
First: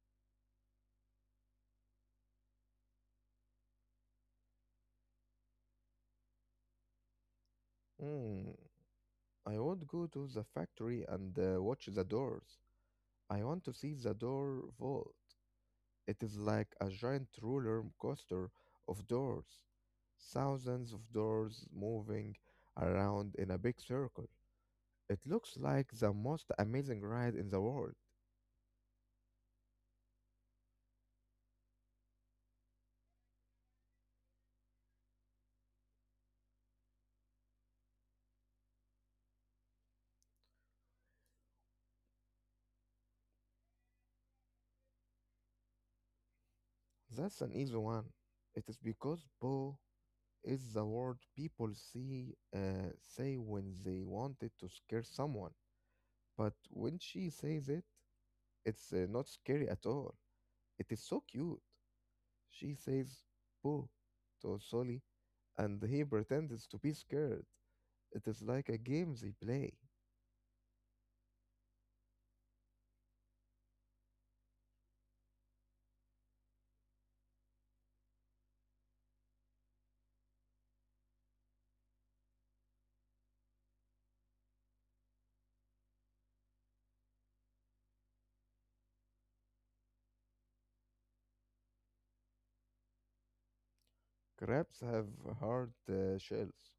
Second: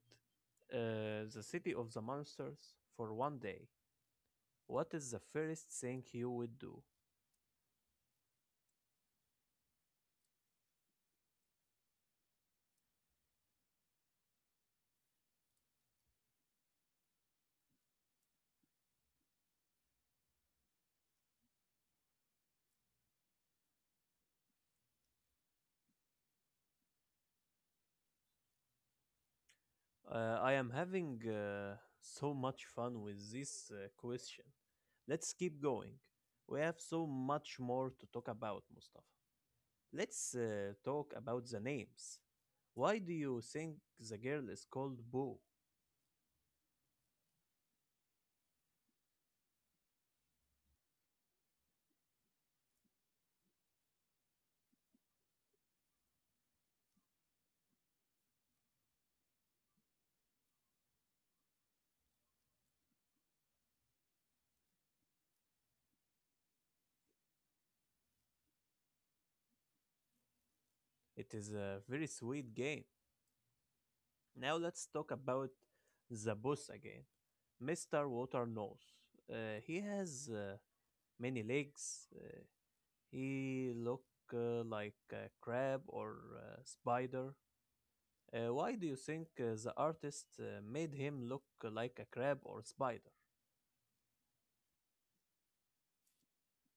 uh, the city of the monsters for one day, what is the first thing you would do?
Hmm, I would go to the factory and uh, watch the doors. I want to see the door vault. It is like a giant roller coaster of doors. Thousands of doors moving around in a big circle. It looks like the most amazing ride in the world.
Uh, I am having uh, so much fun with this uh, question. Let's keep going. We have so much more to talk about, Mustafa. Let's uh, talk about the names. Why do you think the girl is called Boo?
That's an easy one. It is because Bo is the word people see uh, say when they wanted to scare someone. But when she says it, it's uh, not scary at all. It is so cute. She says boo to Sully, and he pretends to be scared. It is like a game they play.
It is a very sweet game. Now let's talk about the boss again, Mister Water Nose. Uh, he has uh, many legs. Uh, he look uh, like a crab or a spider. Uh, why do you think uh, the artist uh, made him look like a crab or spider?
Crabs have hard uh, shells.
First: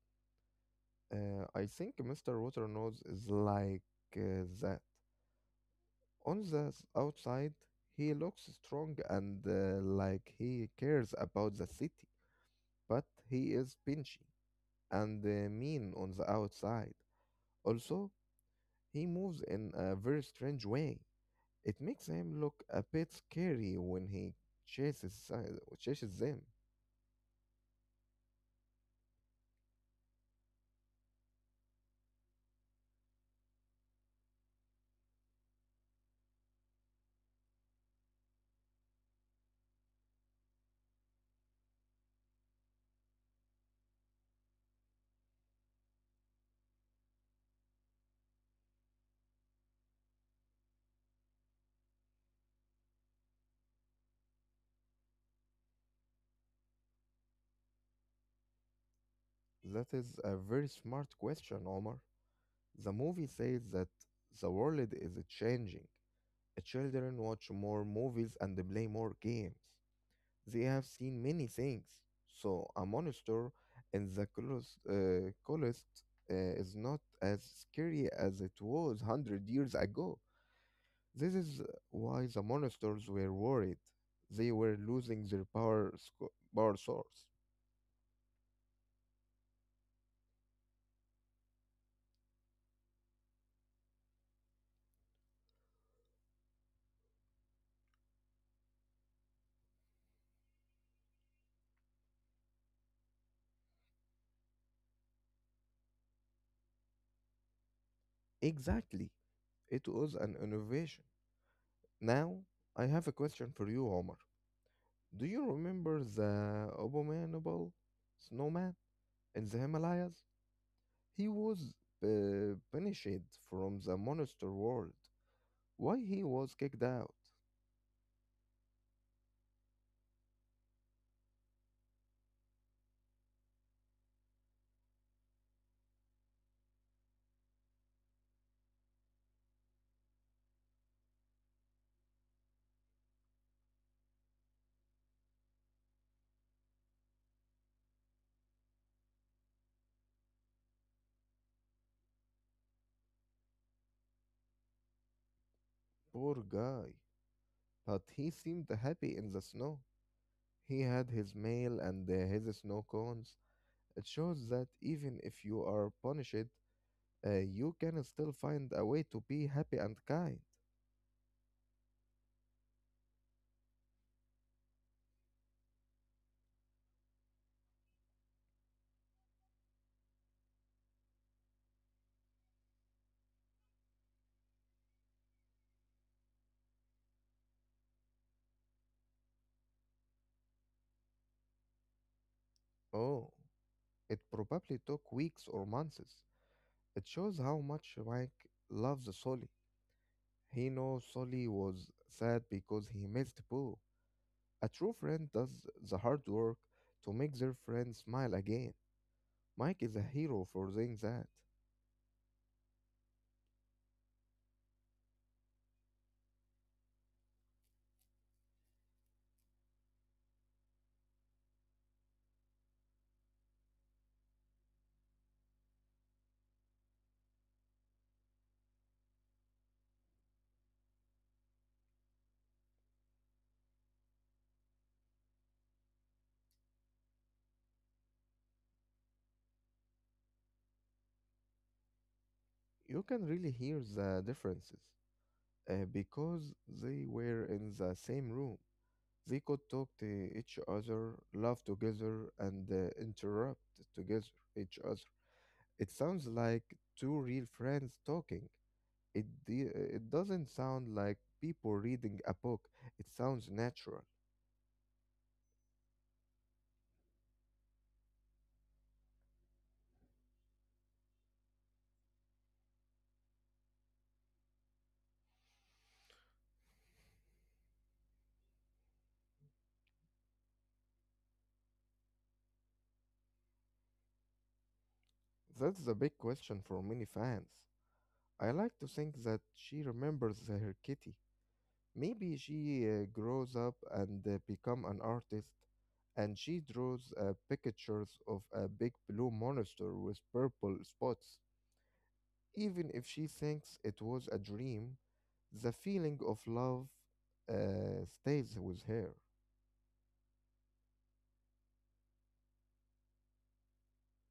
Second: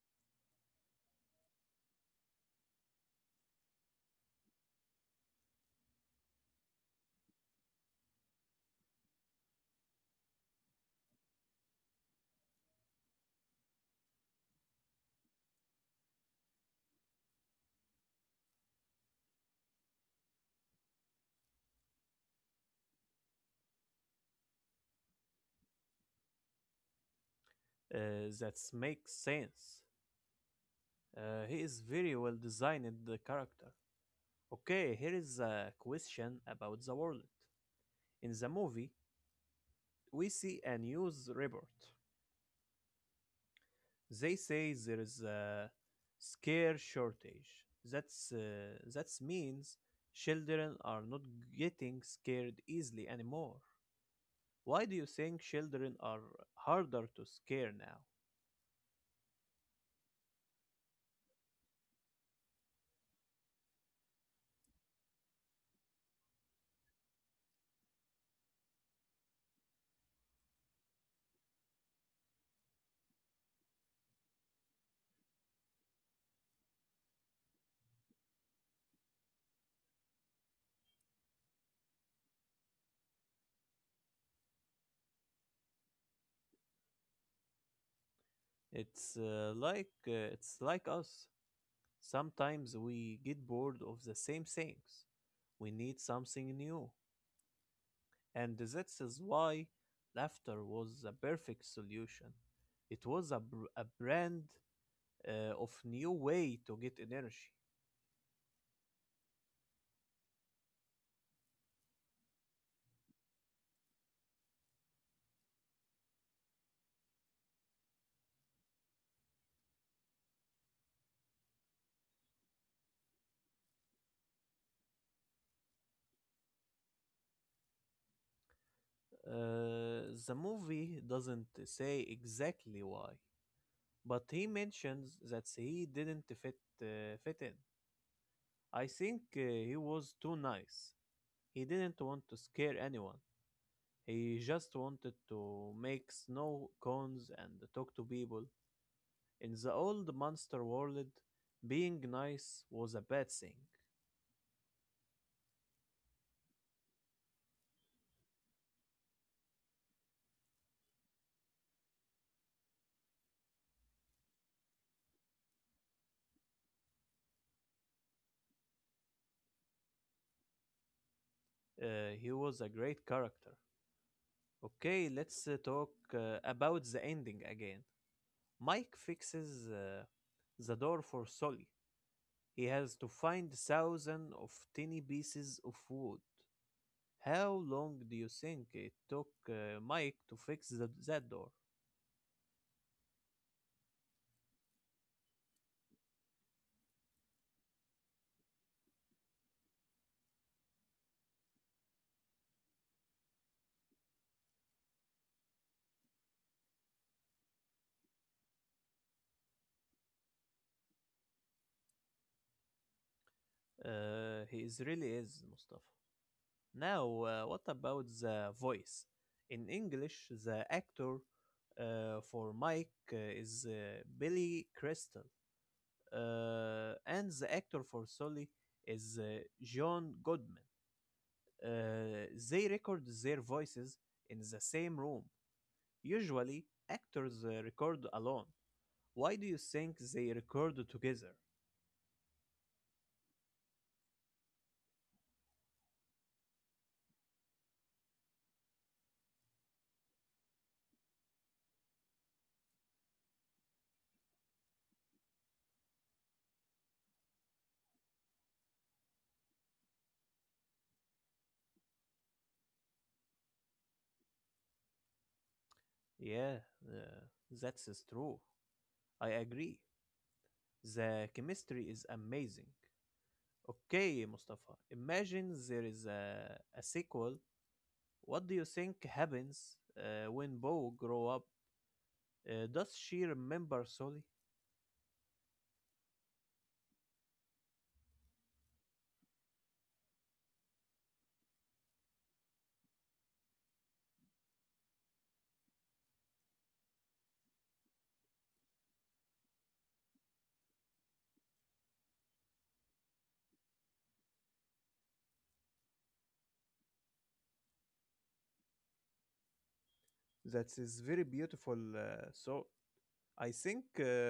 Uh, I think mister Waternose is like uh, that. On the s- outside, he looks strong and uh, like he cares about the city, but he is pinchy and uh, mean on the outside. Also, he moves in a very strange way. It makes him look a bit scary when he chases, uh, chases them.
Uh, that makes sense. Uh, he is very well designed the character. Okay, here is a question about the world. In the movie, we see a news report. They say there is a scare shortage. That's uh, that means children are not getting scared easily anymore. Why do you think children are harder to scare now?
That is a very smart question, Omar. The movie says that the world is changing. Children watch more movies and play more games. They have seen many things. So a monster in the coolest, uh, coolest uh, is not as scary as it was one hundred years ago. This is why the monsters were worried. They were losing their power, sco- power source.
It's uh, like uh, it's like us. Sometimes we get bored of the same things. We need something new, and that is why laughter was the perfect solution. It was a, br- a brand uh, of new way to get energy.
Exactly. It was an innovation. Now, I have a question for you, Omar. Do you remember the abominable snowman in the Himalayas? He was uh, punished from the monster world. Why he was kicked out?
Uh, the movie doesn't say exactly why, but he mentions that he didn't fit uh, fit in. I think uh, he was too nice. He didn't want to scare anyone. He just wanted to make snow cones and talk to people. In the old monster world, being nice was a bad thing.
Poor guy. But he seemed happy in the snow. He had his mail and uh, his snow cones. It shows that even if you are punished, uh, you can still find a way to be happy and kind.
Uh, he was a great character. Okay, let's uh, talk uh, about the ending again. Mike fixes uh, the door for Sully. He has to find thousands of tiny pieces of wood. How long do you think it took uh, Mike to fix the, that door?
Oh, it probably took weeks or months. It shows how much Mike loves Sully. He knows Sully was sad because he missed Boo. A true friend does the hard work to make their friend smile again. Mike is a hero for doing that.
Uh, he is really is Mustafa. Now, uh, what about the voice? In English, the actor uh, for Mike uh, is uh, Billy Crystal, uh, and the actor for Sully is uh, John Goodman. Uh, they record their voices in the same room. Usually, actors uh, record alone. Why do you think they record together?
You can really hear the differences uh, because they were in the same room. They could talk to each other, laugh together, and uh, interrupt together each other. It sounds like two real friends talking. It de- uh, it doesn't sound like people reading a book. It sounds natural.
Yeah, uh, that's is true. I agree. The chemistry is amazing. Okay, Mustafa, imagine there is a, a sequel. What do you think happens uh, when Bo grow up? Uh, does she remember Sully?
That's the big question for many fans. I like to think that she remembers her kitty. Maybe she uh, grows up and uh, become an artist, and she draws uh, pictures of a big blue monster with purple spots. Even if she thinks it was a dream, the feeling of love uh, stays with her.
That is very beautiful, uh, so I think uh,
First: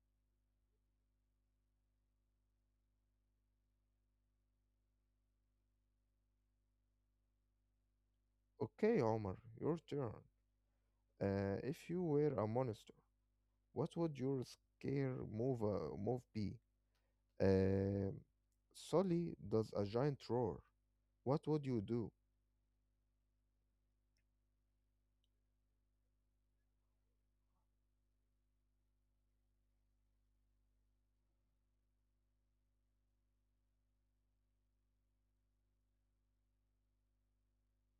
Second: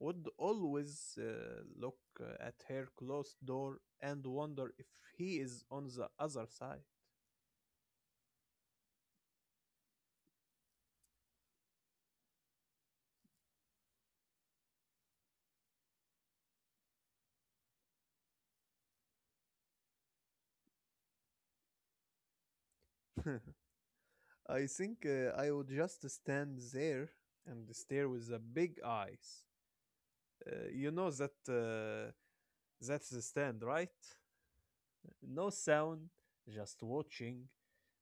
would always uh, look uh, at her closed door and wonder if he is on the other side.
Okay, Omar, your turn. Uh, if you were a monster, what would your scare move, uh, move be? Uh, Sully does a giant roar. What would you do?
I think uh, I would just stand there and stare with the big eyes. Uh, you know that uh, that's the stand, right? No sound, just watching.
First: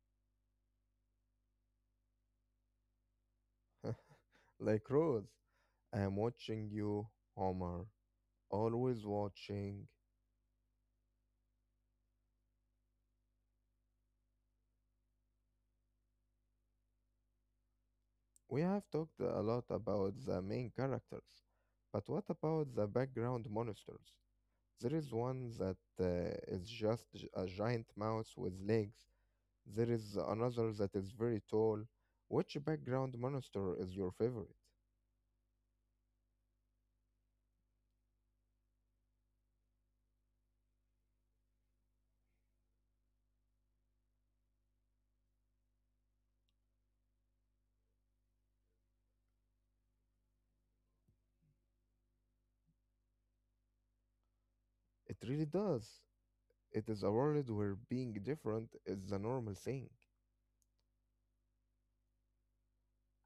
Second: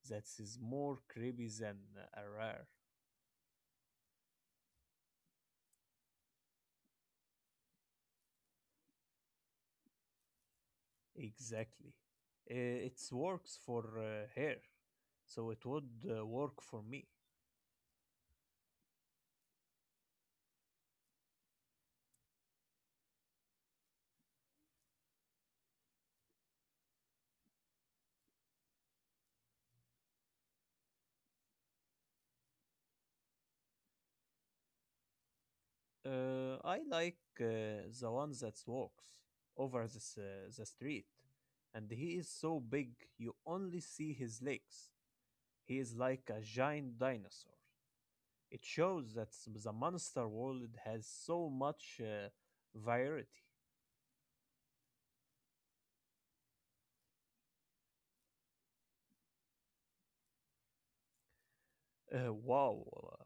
That is more creepy than a rare.
Like Rose, I am watching you, Omar. Always watching.
Exactly. Uh, It works for uh, her, so it would uh, work for me.
We have talked a lot about the main characters, but what about the background monsters? There is one that uh, is just j- a giant mouse with legs. There is another that is very tall. Which background monster is your favorite?
Uh, I like uh, the one that walks over the, uh, the street, and he is so big you only see his legs. He is like a giant dinosaur. It shows that the monster world has so much uh, variety.
It really does. It is a world where being different is the normal thing.
Uh, wow, uh,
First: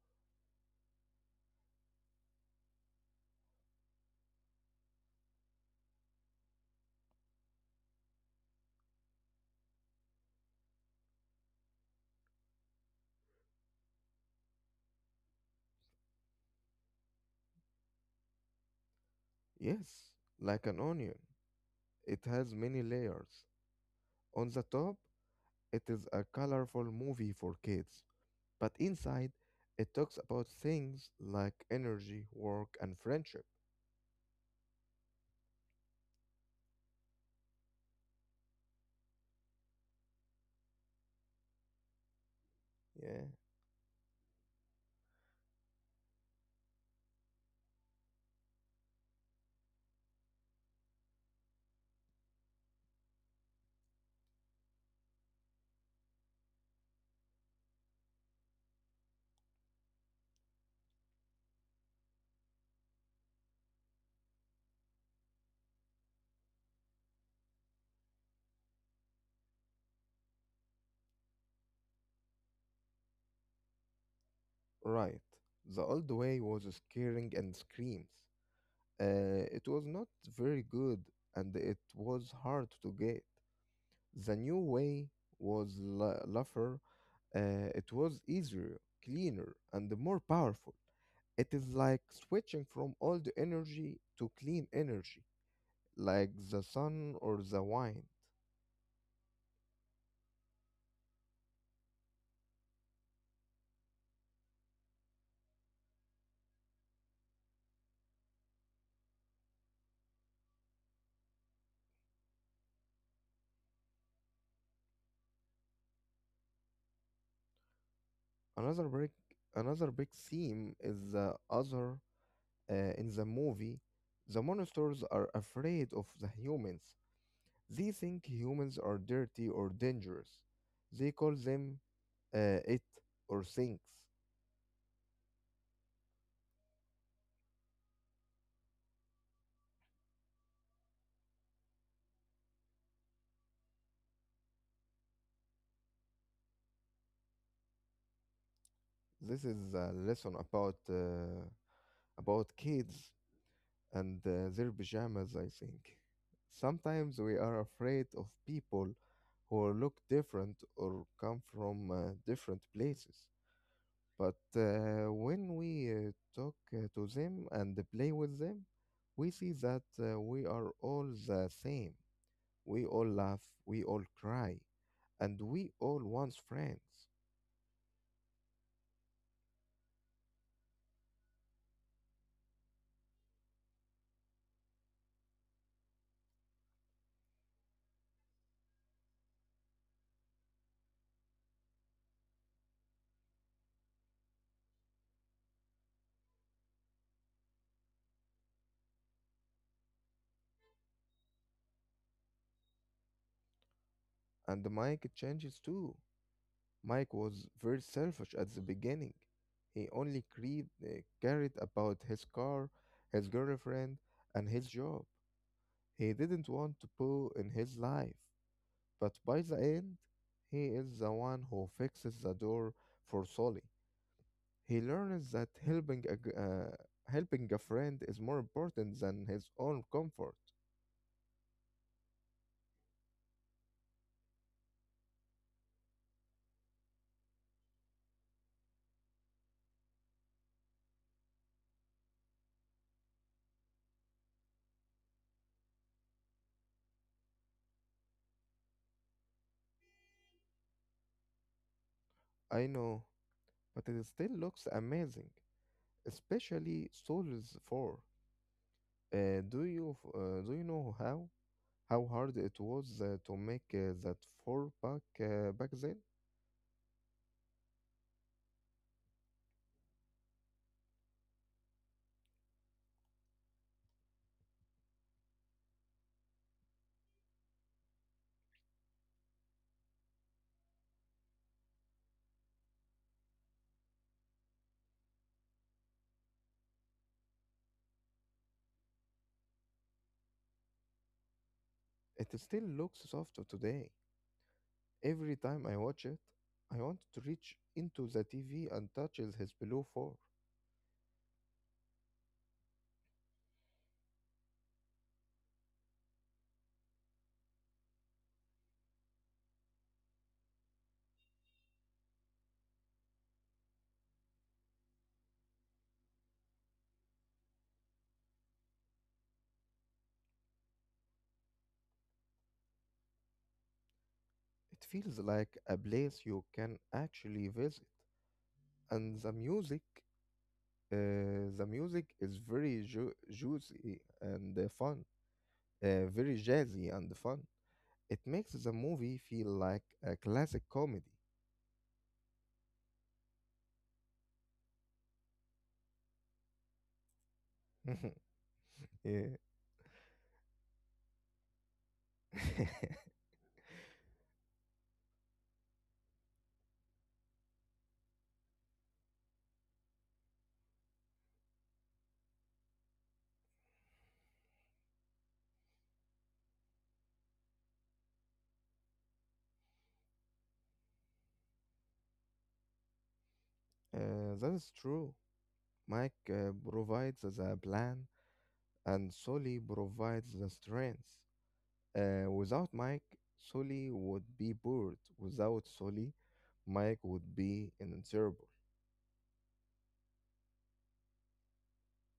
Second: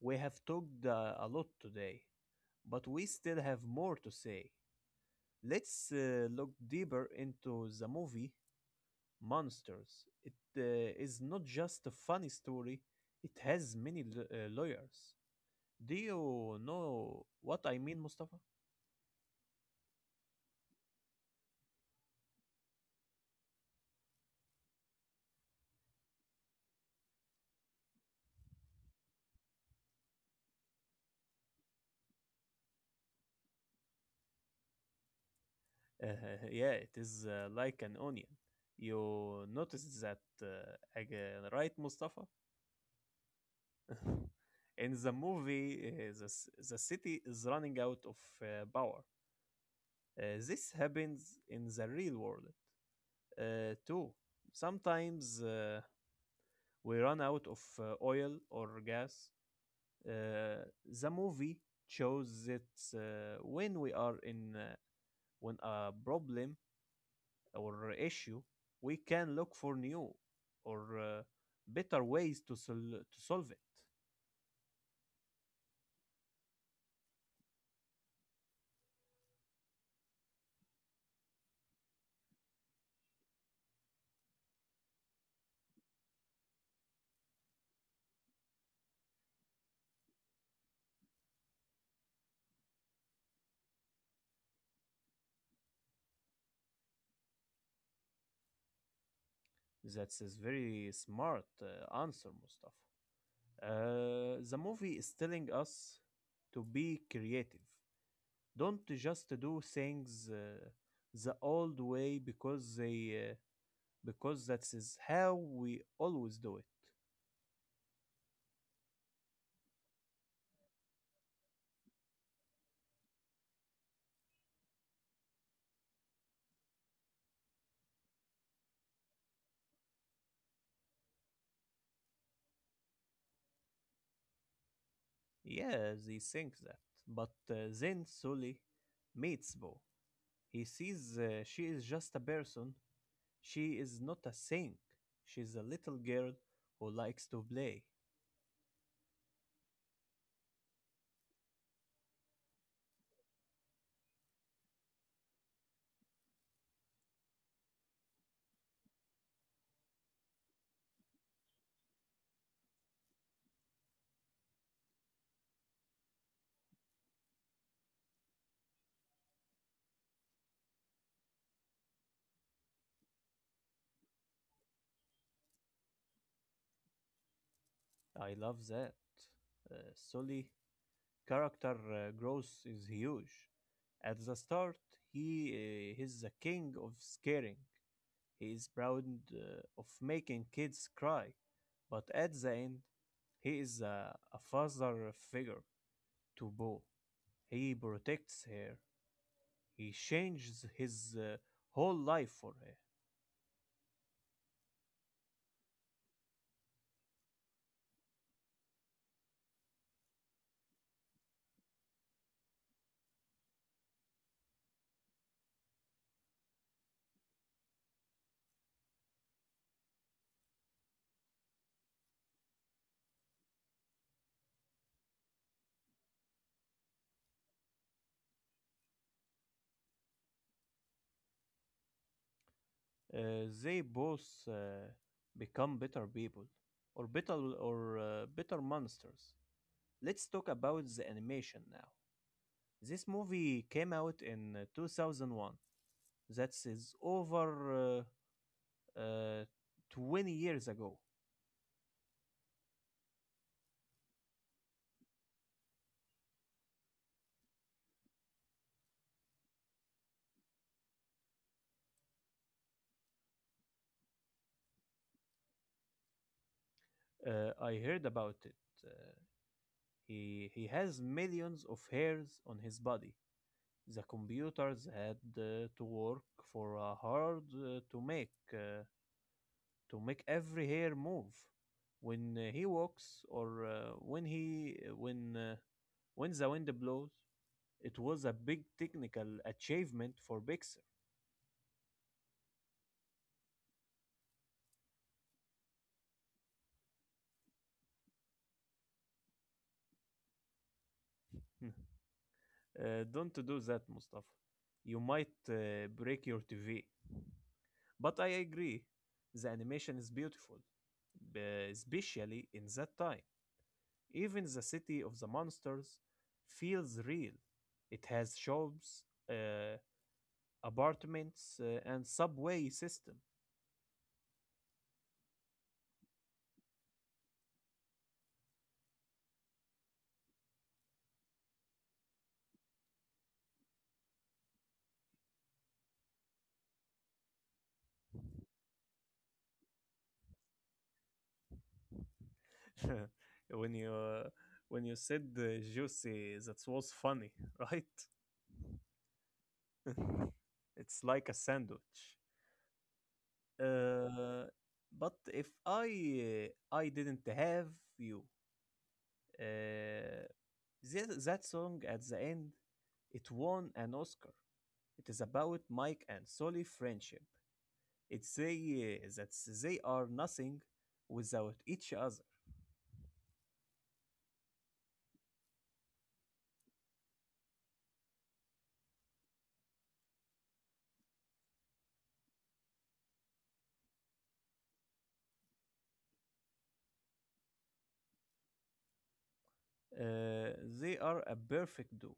we have talked uh, a lot today, but we still have more to say. Let's uh, look deeper into the movie Monsters. It uh, is not just a funny story, it has many l- uh, layers. Do you know what I mean, Mustafa?
Yes, like an onion. It has many layers. On the top, it is a colorful movie for kids. But inside, it talks about things like energy, work, and friendship.
Uh, yeah, it is uh, like an onion. You notice that uh, again, right, Mustafa?
Yeah,
In the movie, uh, the, c- the city is running out of uh, power. Uh, this happens in the real world uh, too. Sometimes uh, we run out of uh, oil or gas. Uh, the movie shows that uh, when we are in uh, when a problem or issue, we can look for new or uh, better ways to sol- to solve it.
right. The old way was scaring and screams. Uh, it was not very good and it was hard to get. The new way was la- laugher. Uh, it was easier, cleaner, and more powerful. It is like switching from old energy to clean energy. Like the sun or the wind.
That's a very smart uh, answer, Mustafa. Uh, the movie is telling us to be creative. Don't just do things uh, the old way because they uh, because that is how we always do it.
Another big, Another big theme is the other uh, in the movie. The monsters are afraid of the humans. They think humans are dirty or dangerous. They call them uh, it or things.
Yeah, they think that. But uh, then Sully meets Bo. He sees uh, she is just a person. She is not a thing. She's a little girl who likes to play.
This is a lesson about uh, about kids and uh, their pajamas. I think sometimes we are afraid of people who look different or come from uh, different places. But uh, when we uh, talk uh, to them and play with them, we see that uh, we are all the same. We all laugh, we all cry, and we all want friends.
I love that. Uh, Sully character uh, growth is huge. At the start, he uh, is the king of scaring. He is proud uh, of making kids cry. But at the end, he is a, a father figure to Bo. He protects her. He changes his, uh, whole life for her.
And Mike changes too. Mike was very selfish at the beginning. He only creed, uh, cared about his car, his girlfriend, and his job. He didn't want to pull in his life. But by the end, he is the one who fixes the door for Solly. He learns that helping a, g- uh, helping a friend is more important than his own comfort.
Uh, they both uh, become better people, or better or uh, better monsters. Let's talk about the animation now. This movie came out in, uh, two thousand one. That is over, uh, uh, twenty years ago.
I know, but it still looks amazing, especially Souls four. Uh, do you f- uh, do you know how? How hard it was uh, to make uh, that four pack uh, back then.
Uh, I heard about it. Uh, he he has millions of hairs on his body. The computers had uh, to work for uh, hard uh, to make uh, to make every hair move when uh, he walks or uh, when he uh, when uh, when the wind blows. It was a big technical achievement for Pixar.
It still looks soft today. Every time I watch it, I want to reach into the T V and touch his below four.
Uh, don't do that, Mustafa. You might uh, break your T V. But I agree, the animation is beautiful, b- especially in that time. Even the city of the monsters feels real. It has shops, uh, apartments, uh, and subway system.
It feels like a place you can actually visit, and the music, uh, the music is very ju- juicy and uh, fun, uh, very jazzy and fun. It makes the movie feel like a classic comedy.
When you uh, when you said uh, juicy, that was funny, right?
Yeah.
It's like a sandwich. Uh, but if I uh, I didn't have you, uh, that, that song at the end, it won an Oscar. It is about Mike and Sully friendship. It's say uh, that they are nothing without each other.
Uh, that is true. Mike uh, provides the plan, and Sully provides the strength. Uh, without Mike, Sully would be bored. Without Sully, Mike would be invincible.
Uh, they are a perfect duo.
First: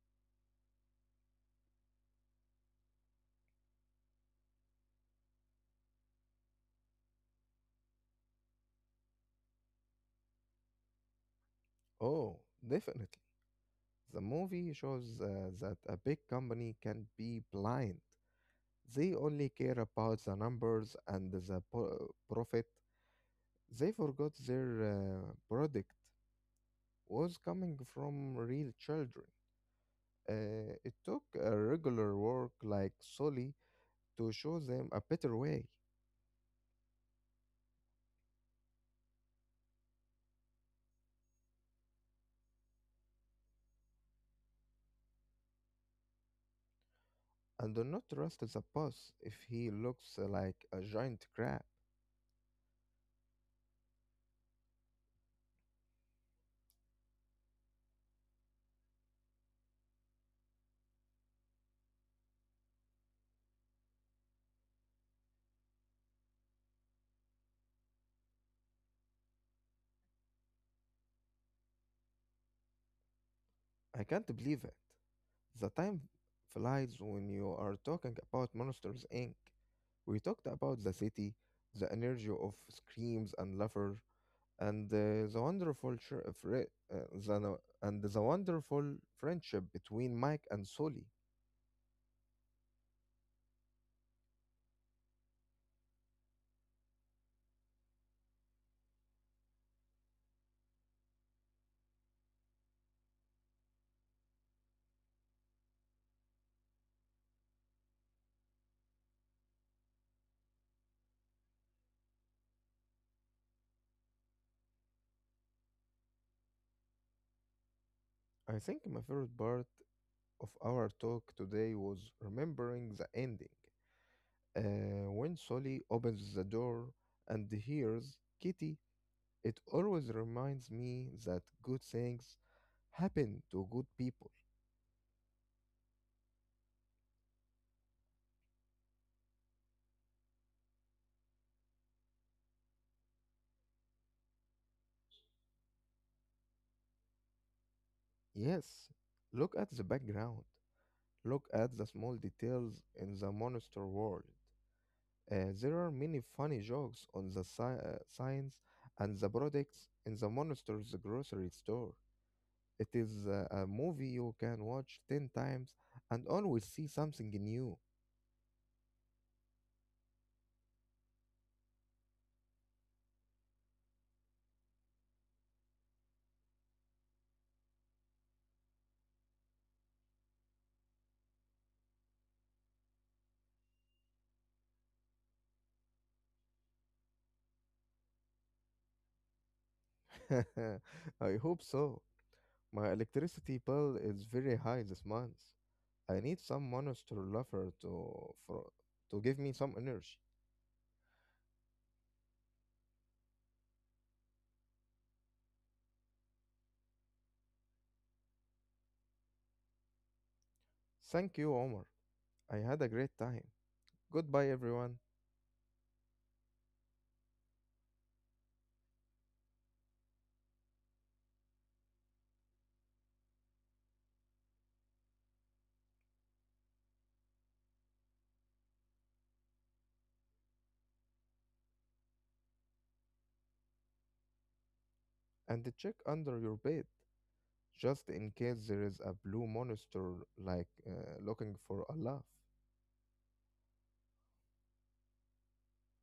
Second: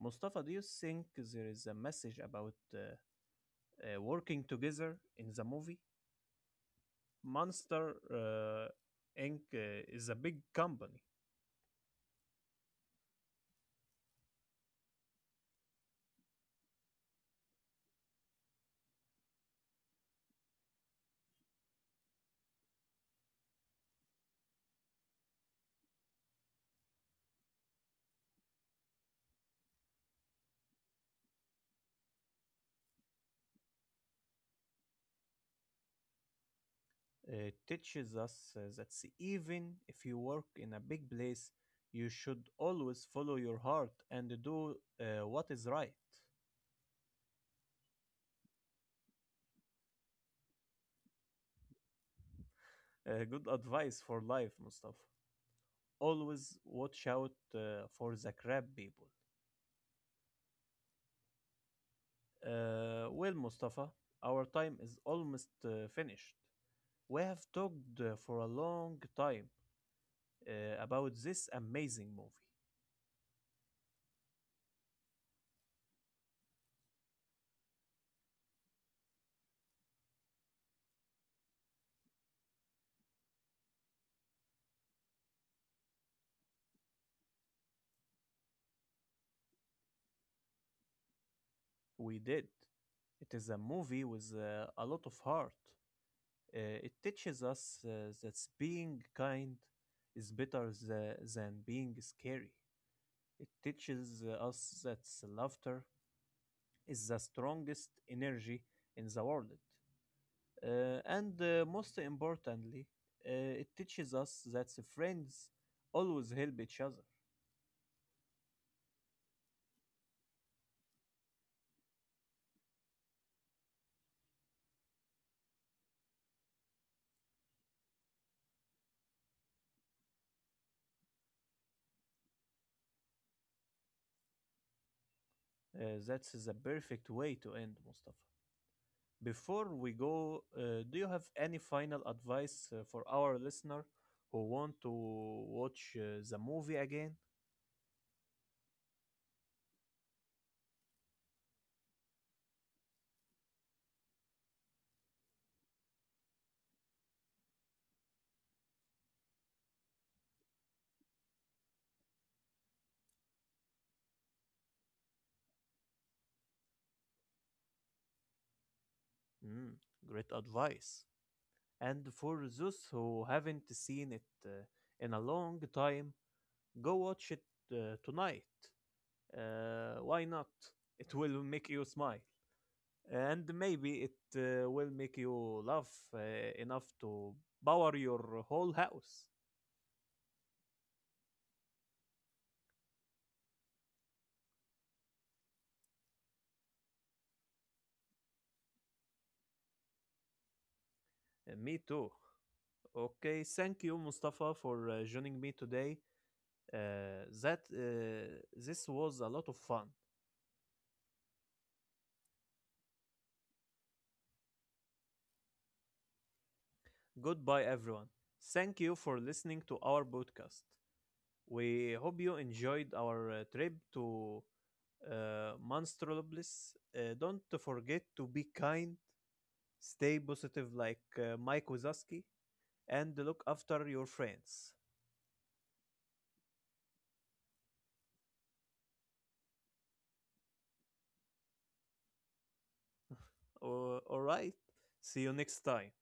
Mustafa, do you think there is a message about uh, uh, working together in the movie? Monster uh, Inc uh, is a big company.
Oh, definitely. The movie shows uh, that a big company can be blind. They only care about the numbers and the po- profit. They forgot their uh, product was coming from real children. Uh, it took a regular work like Sully to show them a better way.
It teaches us uh, that s- even if you work in a big place, you should always follow your heart and do uh, what is right.
And do not trust the boss if he looks like a giant crab.
Uh, good advice for life, Mustafa. Always watch out uh, for the crab people. Uh, well, Mustafa, our time is almost uh, finished. We have talked uh, for a long time uh, about this amazing movie.
I can't believe it. The time flies when you are talking about Monsters Inc. We talked about the city, the energy of screams and laughter, and uh, the wonderful ch- uh, fri- uh, the, no- and the wonderful friendship between Mike and Sully.
We did. It is a movie with uh, a lot of heart. Uh, it teaches us uh, that being kind is better tha- than being scary. It teaches uh, us that laughter is the strongest energy in the world. Uh, and uh, most importantly, uh, it teaches us that the friends always help each other.
I think my favorite part of our talk today was remembering the ending. Uh, when Sully opens the door and hears Kitty, it always reminds me that good things happen to good people.
Uh, that's the perfect way to end, Mustafa. Before we go, uh, do you have any final advice uh, for our listener who want to watch uh, the movie again?
Yes, look at the background. Look at the small details in the monster world. Uh, there are many funny jokes on the si- uh, signs and the products in the monster's grocery store. It is uh, a movie you can watch ten times and always see something new.
Mm, great advice. And for those who haven't seen it uh, in a long time, go watch it uh, tonight. Uh, why not? It will make you smile. And maybe it uh, will make you laugh uh, enough to power your whole house.
I hope so. My electricity bill is very high this month. I need some monster lover to, for, to give me some energy.
Uh, me too. Okay, thank you, Mustafa, for uh, joining me today. Uh, that uh, This was a lot of fun.
Thank you, Omar. I had a great time. Goodbye, everyone,
Goodbye, everyone. Thank you for listening to our podcast. We hope you enjoyed our uh, trip to uh, Monstropolis. Uh, don't forget to be kind, stay positive like uh, Mike Wazowski, and look after your friends.
and check under your bed. Just in case there is a blue monster like uh, looking for a laugh.
Uh, all right. See you next time.